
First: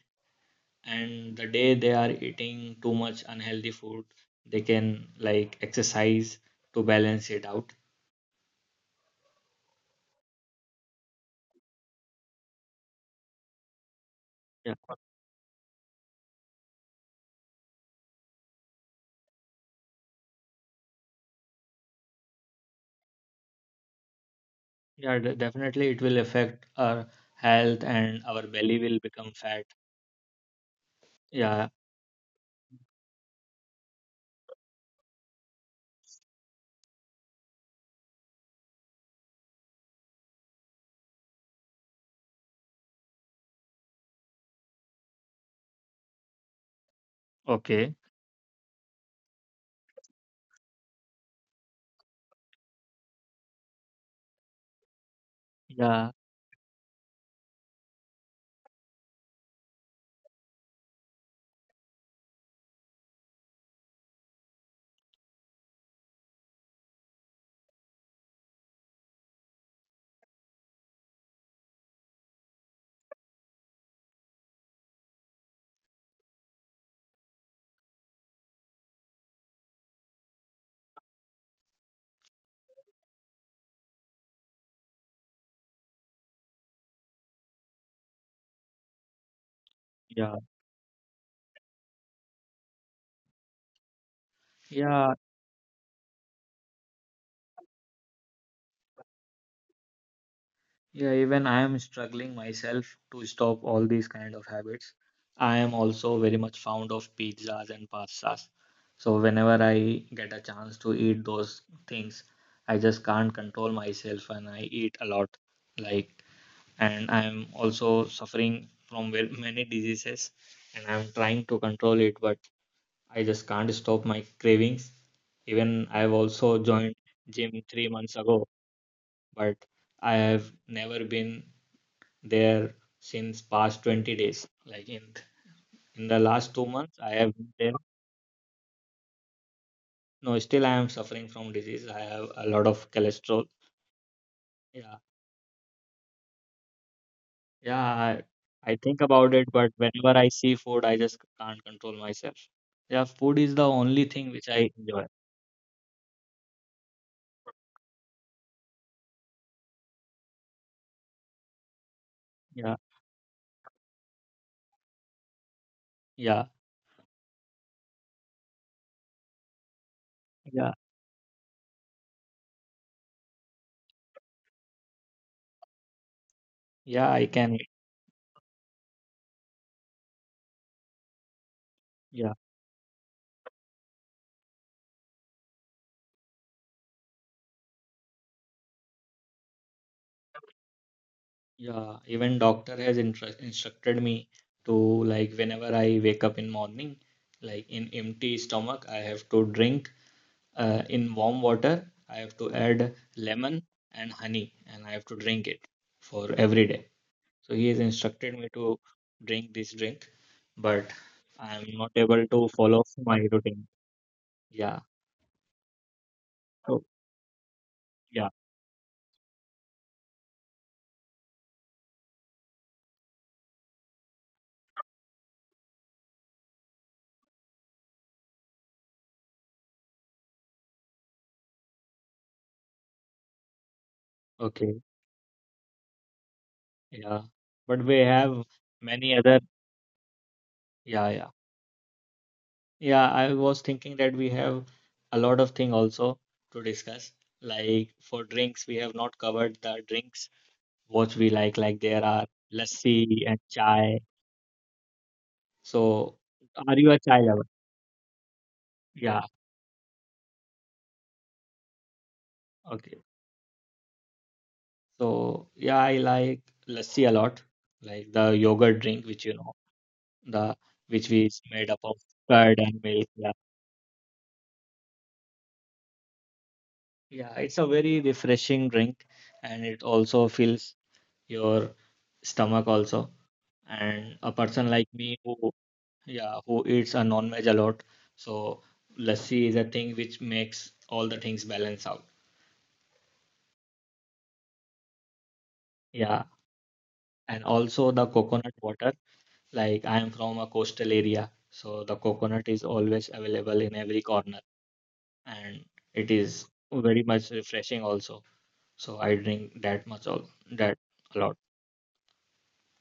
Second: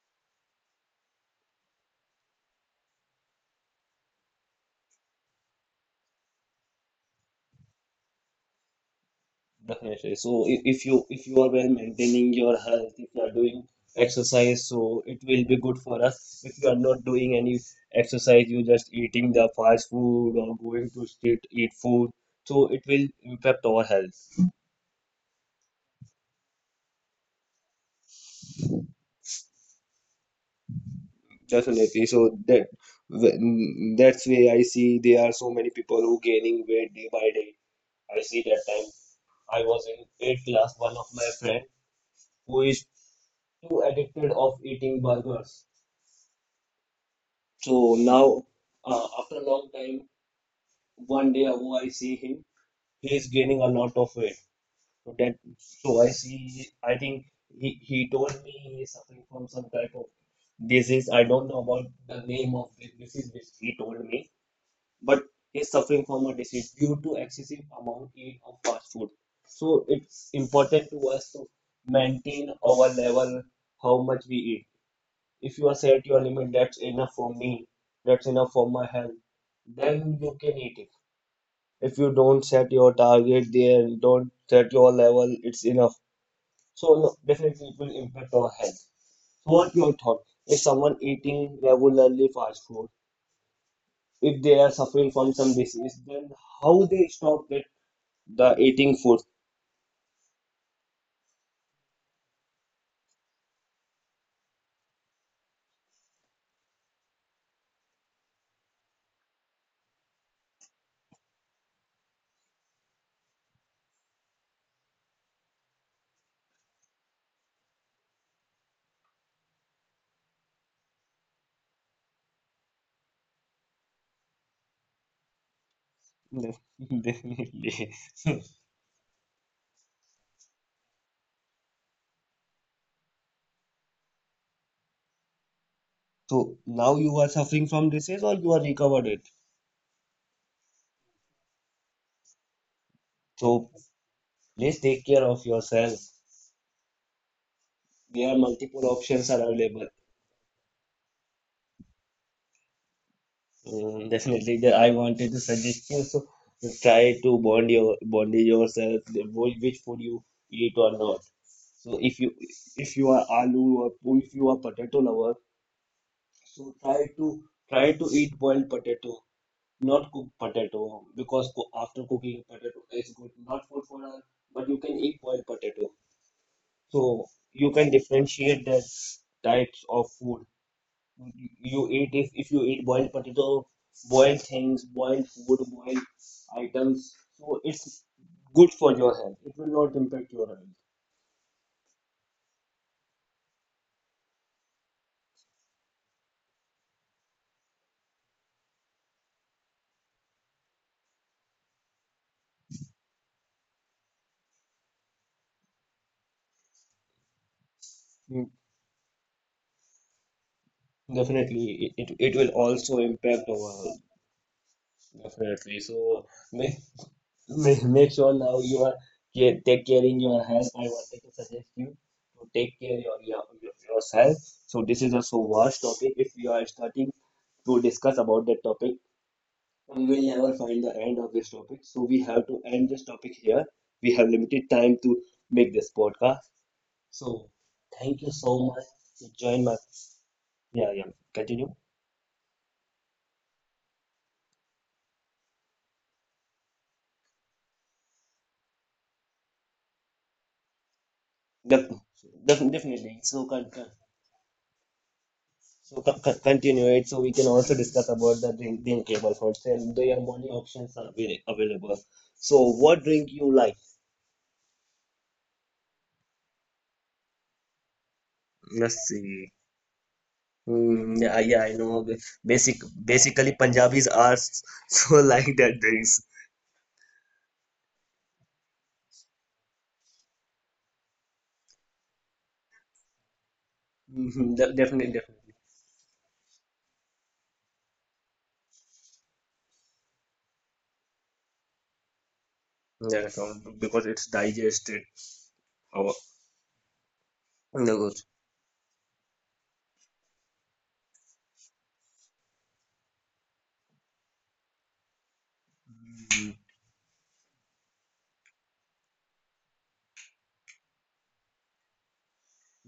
[SPEAKER 2] and the day they are eating too much unhealthy food they can like exercise to balance it out.
[SPEAKER 1] Definitely. So if you are well maintaining your health, if you are doing exercise,
[SPEAKER 2] Yeah,
[SPEAKER 1] so it will be good for us. If you are not doing any exercise, you just eating the fast food or going to street eat food, so it will impact our health.
[SPEAKER 2] yeah, definitely it will affect our health and our belly will become fat. Yeah.
[SPEAKER 1] Definitely. So that's why I see there are so many people who gaining weight day by day. I see that time. I was in eighth class, one of my friend who is too addicted of eating burgers. So
[SPEAKER 2] Okay.
[SPEAKER 1] now, after a long time, one day ago I see him. He is gaining a lot of weight. So that, so I
[SPEAKER 2] Yeah,
[SPEAKER 1] see. I think he told me he is suffering from some type of disease. I don't know about the name of the disease which he told me, but he is suffering from a disease due to excessive amount eat of fast food. So it's important to us to maintain our level, how much we eat. If you are set your limit, that's enough for me, that's enough for my health, then you can eat it. If you don't set your target there, don't set your level, it's enough. So no, definitely it will impact our health. So what your thought
[SPEAKER 2] yeah,
[SPEAKER 1] if someone eating regularly fast food, if they are suffering
[SPEAKER 2] yeah.
[SPEAKER 1] from some disease, then how they stop that, the eating food?
[SPEAKER 2] Yeah, even I am struggling myself to stop all these kind of habits. I am also very much fond of pizzas and pastas. So whenever I get a chance to eat those things, I just can't control myself and I eat a lot. Like, and I am also suffering from very many diseases and I'm trying to control it, but I just can't stop my cravings. Even I've also joined gym
[SPEAKER 1] Definitely.
[SPEAKER 2] 3 months ago, but I have never been there since past 20 days. Like in the
[SPEAKER 1] So
[SPEAKER 2] last two
[SPEAKER 1] now
[SPEAKER 2] months,
[SPEAKER 1] you
[SPEAKER 2] I
[SPEAKER 1] are
[SPEAKER 2] have been
[SPEAKER 1] suffering
[SPEAKER 2] there.
[SPEAKER 1] from disease or you are recovered it?
[SPEAKER 2] No, still I am suffering from disease. I have a lot of cholesterol.
[SPEAKER 1] So please take
[SPEAKER 2] Yeah,
[SPEAKER 1] care of yourself.
[SPEAKER 2] yeah. I,
[SPEAKER 1] Yeah,
[SPEAKER 2] I
[SPEAKER 1] multiple
[SPEAKER 2] think
[SPEAKER 1] options
[SPEAKER 2] about
[SPEAKER 1] are
[SPEAKER 2] it, but
[SPEAKER 1] available.
[SPEAKER 2] whenever I see food, I just can't control myself. Yeah, food is the only
[SPEAKER 1] Mm,
[SPEAKER 2] thing which
[SPEAKER 1] definitely,
[SPEAKER 2] I
[SPEAKER 1] I
[SPEAKER 2] enjoy.
[SPEAKER 1] wanted to suggest you. So try to bond yourself, which food you eat or not. So
[SPEAKER 2] Yeah,
[SPEAKER 1] if you are aloo or if you are potato lover,
[SPEAKER 2] yeah,
[SPEAKER 1] so try to eat boiled potato, not cooked
[SPEAKER 2] yeah,
[SPEAKER 1] potato, because co after cooking potato is good not good for us, but you can eat boiled potato.
[SPEAKER 2] yeah.
[SPEAKER 1] So
[SPEAKER 2] I can.
[SPEAKER 1] you can differentiate the types of food you eat. If,
[SPEAKER 2] Yeah,
[SPEAKER 1] you eat boiled potato, boiled things, boiled food, boiled items, so it's good for your health. It will not impact your health.
[SPEAKER 2] yeah. Even doctor has instructed me to, like, whenever I wake up in morning, like in empty stomach, I have to drink in warm water. I have to add lemon and honey, and I have to drink it for every day. So he has instructed
[SPEAKER 1] Mm,
[SPEAKER 2] me to drink this drink, but I am
[SPEAKER 1] definitely,
[SPEAKER 2] not
[SPEAKER 1] it, it,
[SPEAKER 2] able
[SPEAKER 1] it will
[SPEAKER 2] to follow
[SPEAKER 1] also
[SPEAKER 2] my
[SPEAKER 1] impact our
[SPEAKER 2] routine.
[SPEAKER 1] health.
[SPEAKER 2] Yeah.
[SPEAKER 1] Definitely. So make,
[SPEAKER 2] Oh,
[SPEAKER 1] make
[SPEAKER 2] yeah.
[SPEAKER 1] sure now you are take care in your health. I wanted to suggest you to take care yourself. So this is a so vast topic. If you are starting to discuss about that topic, we will never find the end of this topic. So we have to end this topic here. We have limited
[SPEAKER 2] Okay.
[SPEAKER 1] time to make this podcast.
[SPEAKER 2] Yeah.
[SPEAKER 1] So
[SPEAKER 2] But we
[SPEAKER 1] thank you
[SPEAKER 2] have
[SPEAKER 1] so much
[SPEAKER 2] many
[SPEAKER 1] to
[SPEAKER 2] other.
[SPEAKER 1] join my. Yeah,
[SPEAKER 2] Yeah.
[SPEAKER 1] yeah,
[SPEAKER 2] Yeah.
[SPEAKER 1] continue.
[SPEAKER 2] Yeah, I was thinking that we have a lot of thing also to discuss. Like for drinks, we have not covered the drinks what we like. Like
[SPEAKER 1] Def-
[SPEAKER 2] there are
[SPEAKER 1] Definitely.
[SPEAKER 2] lassi and
[SPEAKER 1] So
[SPEAKER 2] chai. So, are
[SPEAKER 1] continue
[SPEAKER 2] you a
[SPEAKER 1] it. So
[SPEAKER 2] chai
[SPEAKER 1] we can
[SPEAKER 2] lover?
[SPEAKER 1] also discuss about the
[SPEAKER 2] Yeah.
[SPEAKER 1] drinkable foods and their many options are available. So what
[SPEAKER 2] Okay.
[SPEAKER 1] drink you like?
[SPEAKER 2] So, yeah, I like lassi a lot, like the yogurt
[SPEAKER 1] Let's
[SPEAKER 2] drink, which you
[SPEAKER 1] see.
[SPEAKER 2] know, the
[SPEAKER 1] Hmm,
[SPEAKER 2] which
[SPEAKER 1] yeah,
[SPEAKER 2] is
[SPEAKER 1] yeah, I
[SPEAKER 2] made up of
[SPEAKER 1] know.
[SPEAKER 2] curd
[SPEAKER 1] Basic,
[SPEAKER 2] and milk. Yeah.
[SPEAKER 1] basically, Punjabis are so like that drinks.
[SPEAKER 2] Yeah, it's a very refreshing drink, and it also fills your stomach also. And a
[SPEAKER 1] Mhm,
[SPEAKER 2] person like
[SPEAKER 1] definitely,
[SPEAKER 2] me
[SPEAKER 1] definitely.
[SPEAKER 2] who, yeah, who eats a non-veg a lot, so lassi is a thing which makes all the things balance out.
[SPEAKER 1] Yeah, so because it's digested. Our.
[SPEAKER 2] Yeah, and
[SPEAKER 1] No
[SPEAKER 2] also the
[SPEAKER 1] good.
[SPEAKER 2] coconut water. Like I am from a coastal area, so the coconut is always available in every corner and it
[SPEAKER 1] Mm,
[SPEAKER 2] is very much refreshing also. So I drink that much all that a lot.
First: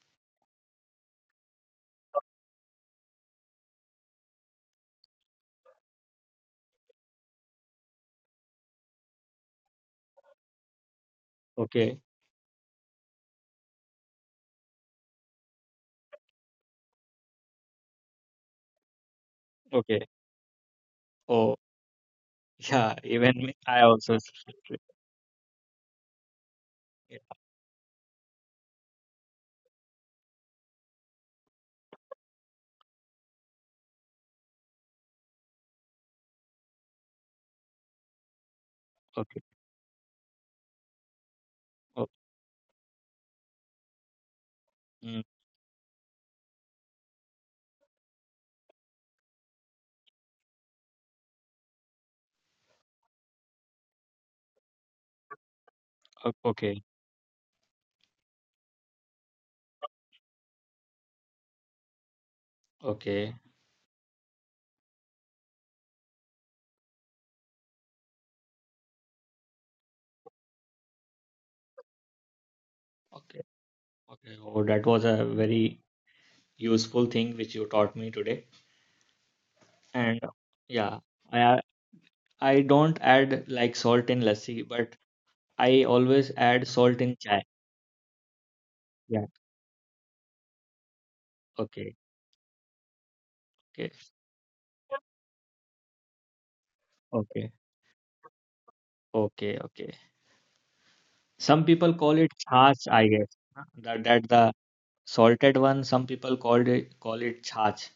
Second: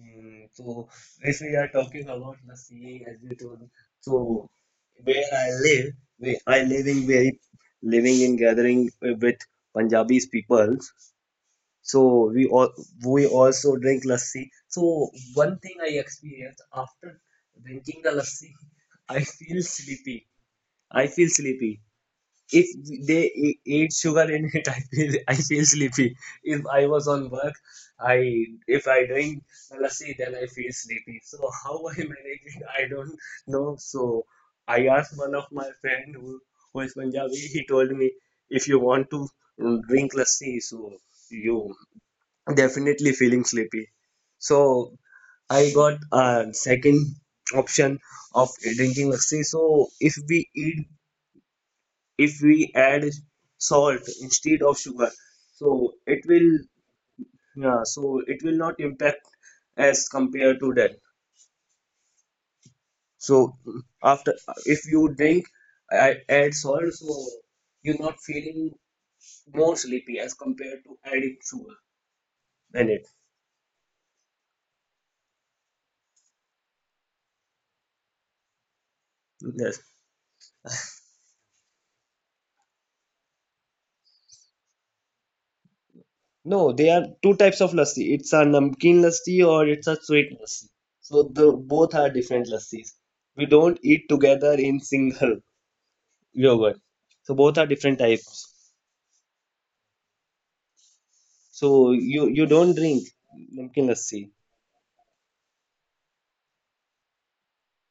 [SPEAKER 1] So, if we are talking about the sea as we told, so where I live, where I living very living in gathering with Punjabis people.
[SPEAKER 2] Okay,
[SPEAKER 1] So we all we also drink lassi. So one thing I experienced after drinking the lassi, I feel
[SPEAKER 2] okay.
[SPEAKER 1] sleepy. I feel
[SPEAKER 2] Oh
[SPEAKER 1] sleepy. If
[SPEAKER 2] yeah, even
[SPEAKER 1] they
[SPEAKER 2] me, I
[SPEAKER 1] eat
[SPEAKER 2] also
[SPEAKER 1] sugar in it, I feel sleepy. If I was on
[SPEAKER 2] yeah,
[SPEAKER 1] work, I if I drink lassi, then I feel sleepy. So how I manage it, I don't know. So I asked one of my friend who is Punjabi. He told me, if you want to
[SPEAKER 2] okay.
[SPEAKER 1] drink lassi, so you
[SPEAKER 2] Oh,
[SPEAKER 1] definitely feeling sleepy. So
[SPEAKER 2] mm,
[SPEAKER 1] I got a second option of drinking lassi. So if we eat if we add salt instead of sugar, so it will.
[SPEAKER 2] okay,
[SPEAKER 1] Yeah, so it will not impact as compared to that.
[SPEAKER 2] okay,
[SPEAKER 1] So after, if you drink, I add salt, so you're not feeling more sleepy as compared to adding sugar in it.
[SPEAKER 2] okay, okay. Oh, that was a very useful thing which you taught me today.
[SPEAKER 1] Yes.
[SPEAKER 2] And yeah, I I don't add like salt in lassi, but I always add
[SPEAKER 1] No,
[SPEAKER 2] salt
[SPEAKER 1] there are
[SPEAKER 2] in chai.
[SPEAKER 1] two types of lassi. It's a namkeen
[SPEAKER 2] Yeah.
[SPEAKER 1] lassi or it's a sweet lassi. So the
[SPEAKER 2] Okay.
[SPEAKER 1] both are different lassis. We don't
[SPEAKER 2] Okay.
[SPEAKER 1] eat together in single yogurt. So
[SPEAKER 2] Okay.
[SPEAKER 1] both are different types.
[SPEAKER 2] Okay. Okay. Some people
[SPEAKER 1] So
[SPEAKER 2] call
[SPEAKER 1] you
[SPEAKER 2] it
[SPEAKER 1] you don't
[SPEAKER 2] chach, I
[SPEAKER 1] drink
[SPEAKER 2] guess. Huh?
[SPEAKER 1] namkeen
[SPEAKER 2] That
[SPEAKER 1] lassi.
[SPEAKER 2] the salted one. Some people call it chach.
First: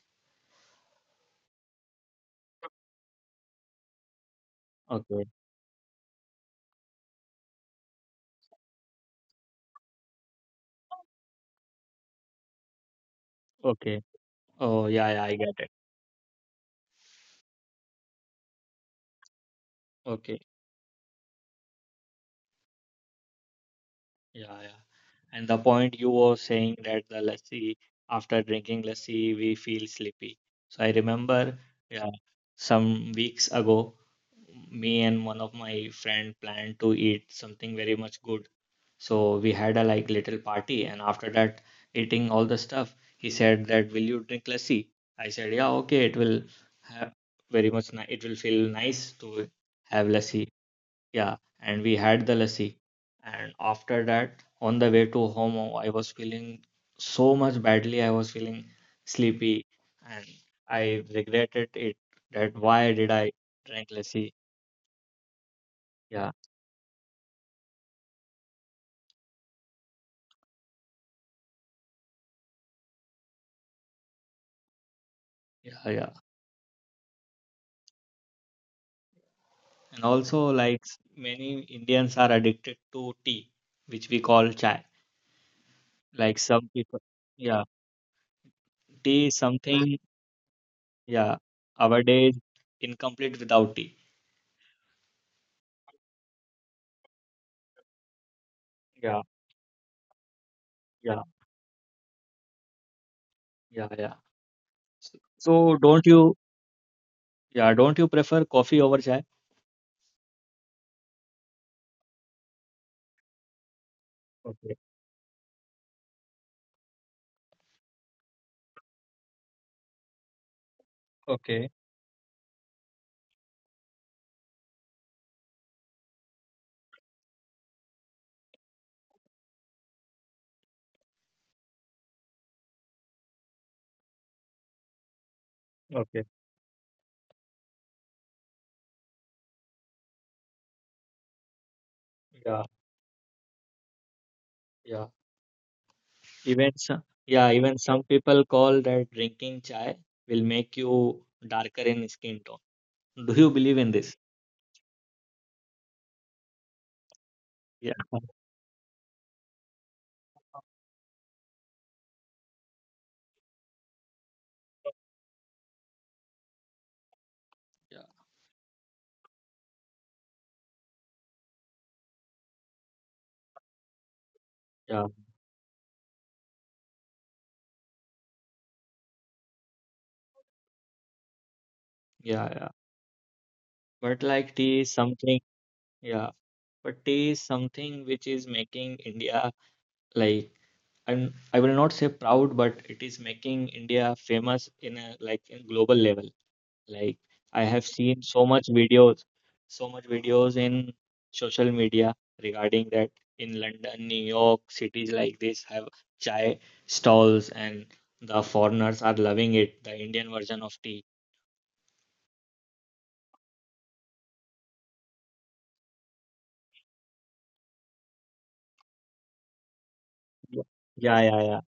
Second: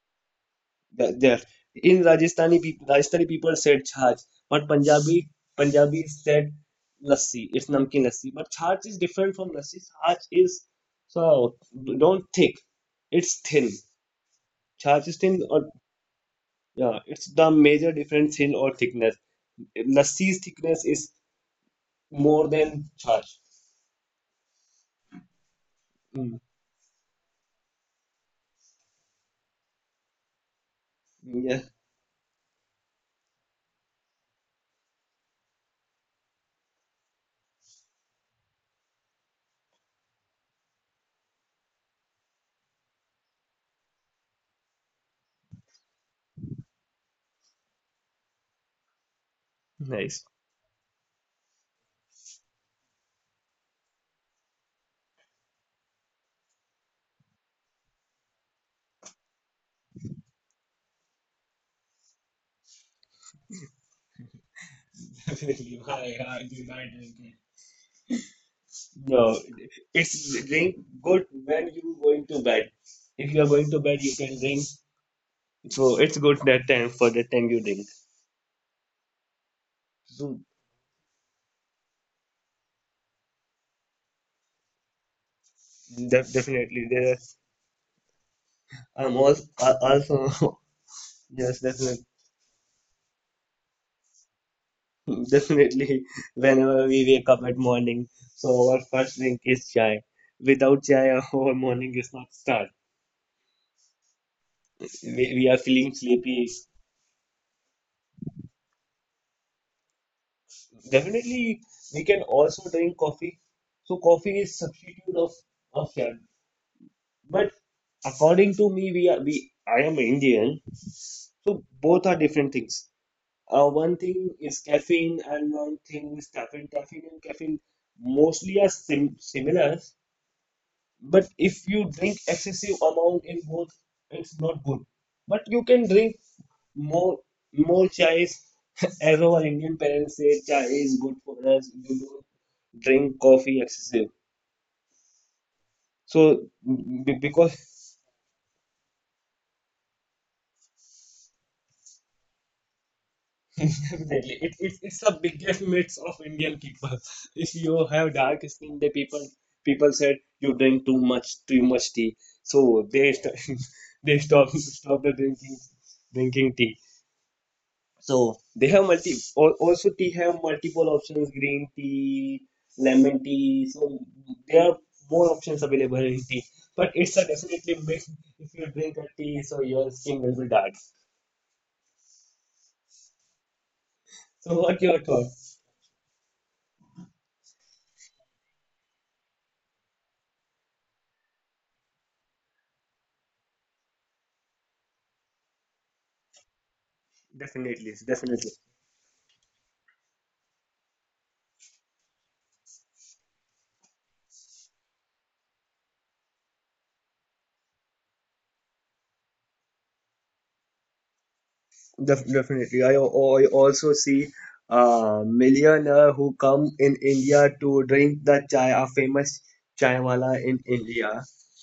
[SPEAKER 1] There, in Rajasthani people said chhach, but
[SPEAKER 2] Okay.
[SPEAKER 1] Punjabi said lassi. It's namkeen lassi, but chhach is different from lassi. Chhach is so don't thick. It's thin.
[SPEAKER 2] Okay. Oh
[SPEAKER 1] Chhach
[SPEAKER 2] yeah,
[SPEAKER 1] is
[SPEAKER 2] yeah. I
[SPEAKER 1] thin
[SPEAKER 2] get
[SPEAKER 1] or,
[SPEAKER 2] it.
[SPEAKER 1] yeah, it's the major difference, thin or thickness. Lassi's
[SPEAKER 2] Okay.
[SPEAKER 1] thickness is more than chhach.
[SPEAKER 2] Yeah, yeah. And the point you were
[SPEAKER 1] Mm.
[SPEAKER 2] saying that the lassi after drinking lassi we feel sleepy. So I remember,
[SPEAKER 1] Yeah,
[SPEAKER 2] yeah, some weeks ago, me and one of my friend planned to eat something very much good. So we had a like little party, and after that, eating all the stuff, he said that will you drink lassi? I said yeah, okay. It will have very much. It will feel nice to have
[SPEAKER 1] nice.
[SPEAKER 2] lassi. Yeah, and we had the lassi, and after that, on the way to home, oh, I was feeling so much badly. I was feeling sleepy, and I regretted it that why did I drink lassi? Yeah,
[SPEAKER 1] No, it's drink good when you going to bed. If you are going to bed, you can drink.
[SPEAKER 2] yeah,
[SPEAKER 1] So
[SPEAKER 2] yeah.
[SPEAKER 1] it's good that time, for that time you drink.
[SPEAKER 2] And
[SPEAKER 1] So
[SPEAKER 2] also, like many Indians are addicted to tea, which we call chai. Like some
[SPEAKER 1] definitely
[SPEAKER 2] people,
[SPEAKER 1] there.
[SPEAKER 2] yeah,
[SPEAKER 1] Are, I'm
[SPEAKER 2] tea is
[SPEAKER 1] also,
[SPEAKER 2] something,
[SPEAKER 1] also,
[SPEAKER 2] yeah,
[SPEAKER 1] yes,
[SPEAKER 2] our
[SPEAKER 1] definitely,
[SPEAKER 2] day is incomplete without tea.
[SPEAKER 1] definitely. Whenever we wake up at morning, so our first
[SPEAKER 2] Yeah,
[SPEAKER 1] drink is chai. Without chai,
[SPEAKER 2] yeah,
[SPEAKER 1] our morning is not start.
[SPEAKER 2] yeah, yeah. So,
[SPEAKER 1] We are
[SPEAKER 2] so
[SPEAKER 1] feeling
[SPEAKER 2] don't you,
[SPEAKER 1] sleepy.
[SPEAKER 2] yeah, don't you prefer coffee over chai?
[SPEAKER 1] Definitely, we can also drink coffee. So coffee is
[SPEAKER 2] Okay,
[SPEAKER 1] substitute of chai. But according to me, we are we I am Indian, so
[SPEAKER 2] okay,
[SPEAKER 1] both are different things. One thing is caffeine, and one thing is caffeine. Caffeine and caffeine mostly are similar, but if you drink excessive amount in both, it's not good. But you can drink
[SPEAKER 2] okay.
[SPEAKER 1] more more chai. As our Indian parents say, chai is good for us. You
[SPEAKER 2] Yeah,
[SPEAKER 1] don't drink coffee excessive.
[SPEAKER 2] yeah.
[SPEAKER 1] So
[SPEAKER 2] Even some,
[SPEAKER 1] because.
[SPEAKER 2] yeah, even some people call that drinking chai will make you darker in skin tone. Do you believe in this?
[SPEAKER 1] Definitely. It's the biggest myths of Indian people. If you
[SPEAKER 2] Yeah,
[SPEAKER 1] have dark skin, the people said you drink too much tea, so they they stop the drinking tea.
[SPEAKER 2] yeah,
[SPEAKER 1] So they have also tea have multiple options: green tea, lemon tea. So there are
[SPEAKER 2] yeah,
[SPEAKER 1] more options available in tea. But it's a definitely myth. If you drink a tea, so your skin will be dark.
[SPEAKER 2] yeah, yeah. But like
[SPEAKER 1] So
[SPEAKER 2] tea
[SPEAKER 1] what
[SPEAKER 2] is
[SPEAKER 1] your thought?
[SPEAKER 2] something, yeah, but tea is something which is making India like I will not say proud, but it is making India famous in a like in global level. Like I have
[SPEAKER 1] Definitely,
[SPEAKER 2] seen
[SPEAKER 1] definitely.
[SPEAKER 2] so much videos in social media regarding that in London, New York, cities like this have chai stalls and the foreigners are loving it, the Indian version of tea.
[SPEAKER 1] Definitely. I also see millionaire who come in India to drink the chai, a famous chai wala in
[SPEAKER 2] Yeah,
[SPEAKER 1] India.
[SPEAKER 2] yeah, yeah.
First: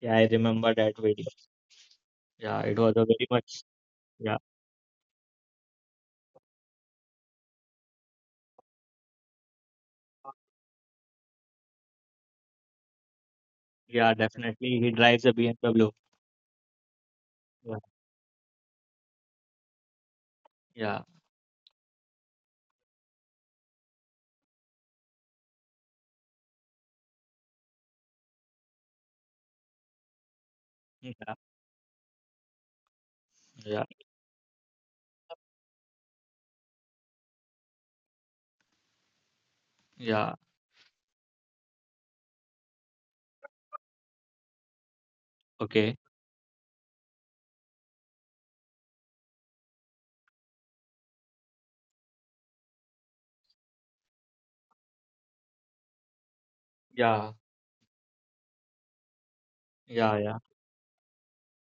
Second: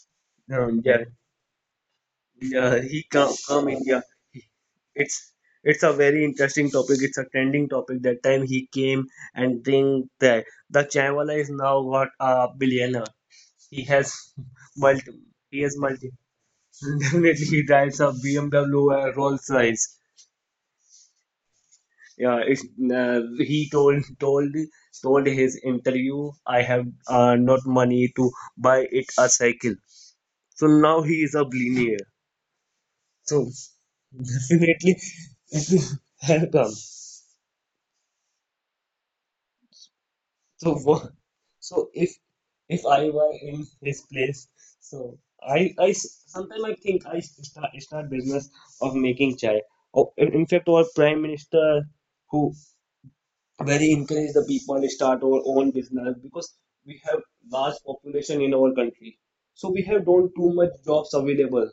[SPEAKER 2] Yeah, I remember that
[SPEAKER 1] Yeah,
[SPEAKER 2] video. Yeah, it
[SPEAKER 1] yeah,
[SPEAKER 2] was
[SPEAKER 1] he
[SPEAKER 2] a very much.
[SPEAKER 1] come India.
[SPEAKER 2] Yeah,
[SPEAKER 1] It's it's a very interesting topic. It's a trending topic. That time he came and drink that. The chai wala is now got a billionaire. He
[SPEAKER 2] yeah,
[SPEAKER 1] has
[SPEAKER 2] definitely. He
[SPEAKER 1] multi.
[SPEAKER 2] drives a
[SPEAKER 1] He has
[SPEAKER 2] BMW.
[SPEAKER 1] multi. Definitely, he
[SPEAKER 2] Yeah,
[SPEAKER 1] drives a BMW and Rolls Royce.
[SPEAKER 2] yeah,
[SPEAKER 1] Yeah, he told his interview, I have not money to buy it a cycle. So now he
[SPEAKER 2] yeah,
[SPEAKER 1] is a billionaire. So
[SPEAKER 2] yeah,
[SPEAKER 1] definitely, welcome.
[SPEAKER 2] yeah.
[SPEAKER 1] So what? So if I were in his place, so I
[SPEAKER 2] Okay.
[SPEAKER 1] sometimes I think I start business of making chai. Oh, in fact, our prime minister who where he encouraged the people to start our own business, because we have
[SPEAKER 2] Yeah,
[SPEAKER 1] large population in our country, so we have
[SPEAKER 2] yeah,
[SPEAKER 1] don't
[SPEAKER 2] yeah,
[SPEAKER 1] too much jobs available.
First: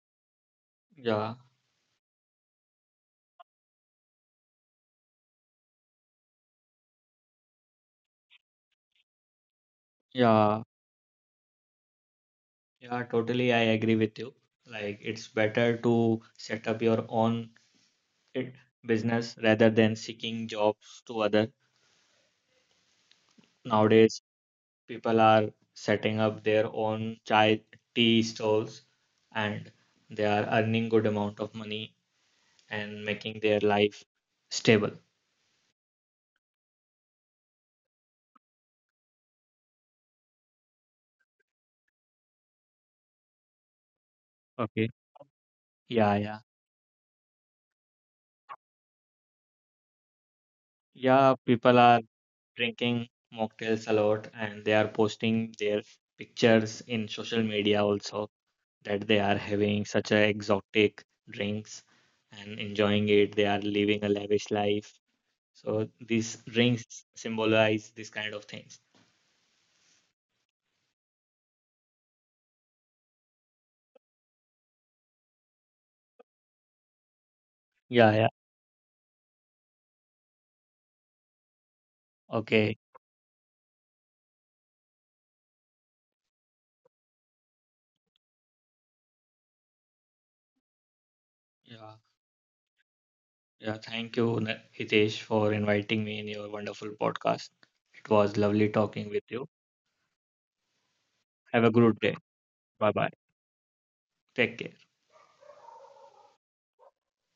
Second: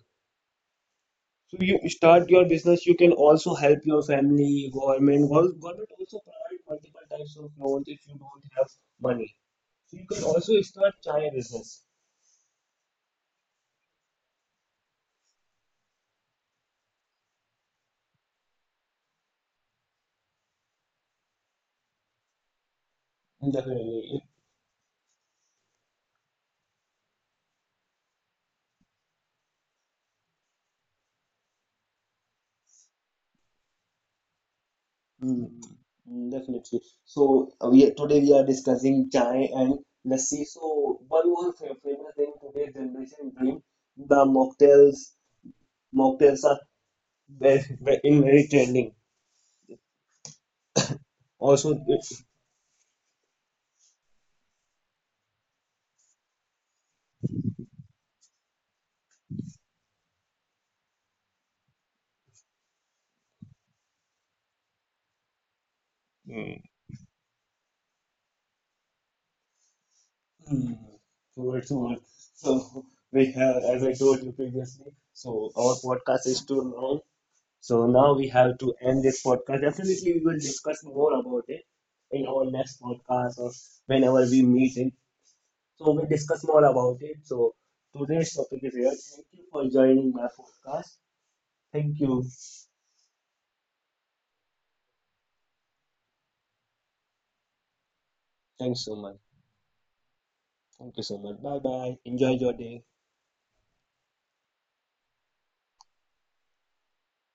[SPEAKER 2] yeah,
[SPEAKER 1] So you start your business, you can also help your family. Government, government also provide multiple types of loans if you don't have money, so you can also
[SPEAKER 2] yeah,
[SPEAKER 1] start chai business.
[SPEAKER 2] yeah. Totally, I agree with you. Like, it's better to set up your own it, business rather than seeking jobs to other. Nowadays,
[SPEAKER 1] Definitely.
[SPEAKER 2] people are setting up their own chai tea stalls, and they are earning good amount of money and making their life stable.
[SPEAKER 1] Mm, Definitely. So we today we are discussing chai and lassi. So one more famous thing today's generation drink, the
[SPEAKER 2] Okay.
[SPEAKER 1] mocktails.
[SPEAKER 2] Yeah, yeah.
[SPEAKER 1] Mocktails are very, very, in very trending.
[SPEAKER 2] Yeah,
[SPEAKER 1] Also,
[SPEAKER 2] people are drinking mocktails a lot and they are posting their pictures in social media also that they are having such a exotic drinks and enjoying it. They are living a lavish life. So these
[SPEAKER 1] mm.
[SPEAKER 2] drinks symbolize this kind of things.
[SPEAKER 1] Mm, so it's all. So we have, as I told you previously, so our podcast is too long. So
[SPEAKER 2] Yeah,
[SPEAKER 1] now
[SPEAKER 2] yeah.
[SPEAKER 1] we have to end this podcast. Definitely, we will discuss more about it in our
[SPEAKER 2] Okay.
[SPEAKER 1] next podcast or whenever we meet in. So we discuss more about it. So today's topic is here. Thank you for joining my podcast.
[SPEAKER 2] Yeah.
[SPEAKER 1] Thank you.
[SPEAKER 2] Yeah. Thank you, Hitesh, for inviting me in your wonderful podcast. It was lovely
[SPEAKER 1] Thanks so
[SPEAKER 2] talking
[SPEAKER 1] much.
[SPEAKER 2] with you.
[SPEAKER 1] Thank you so much. Bye
[SPEAKER 2] Have a
[SPEAKER 1] bye.
[SPEAKER 2] good day.
[SPEAKER 1] Enjoy your day.
[SPEAKER 2] Bye bye. Take care.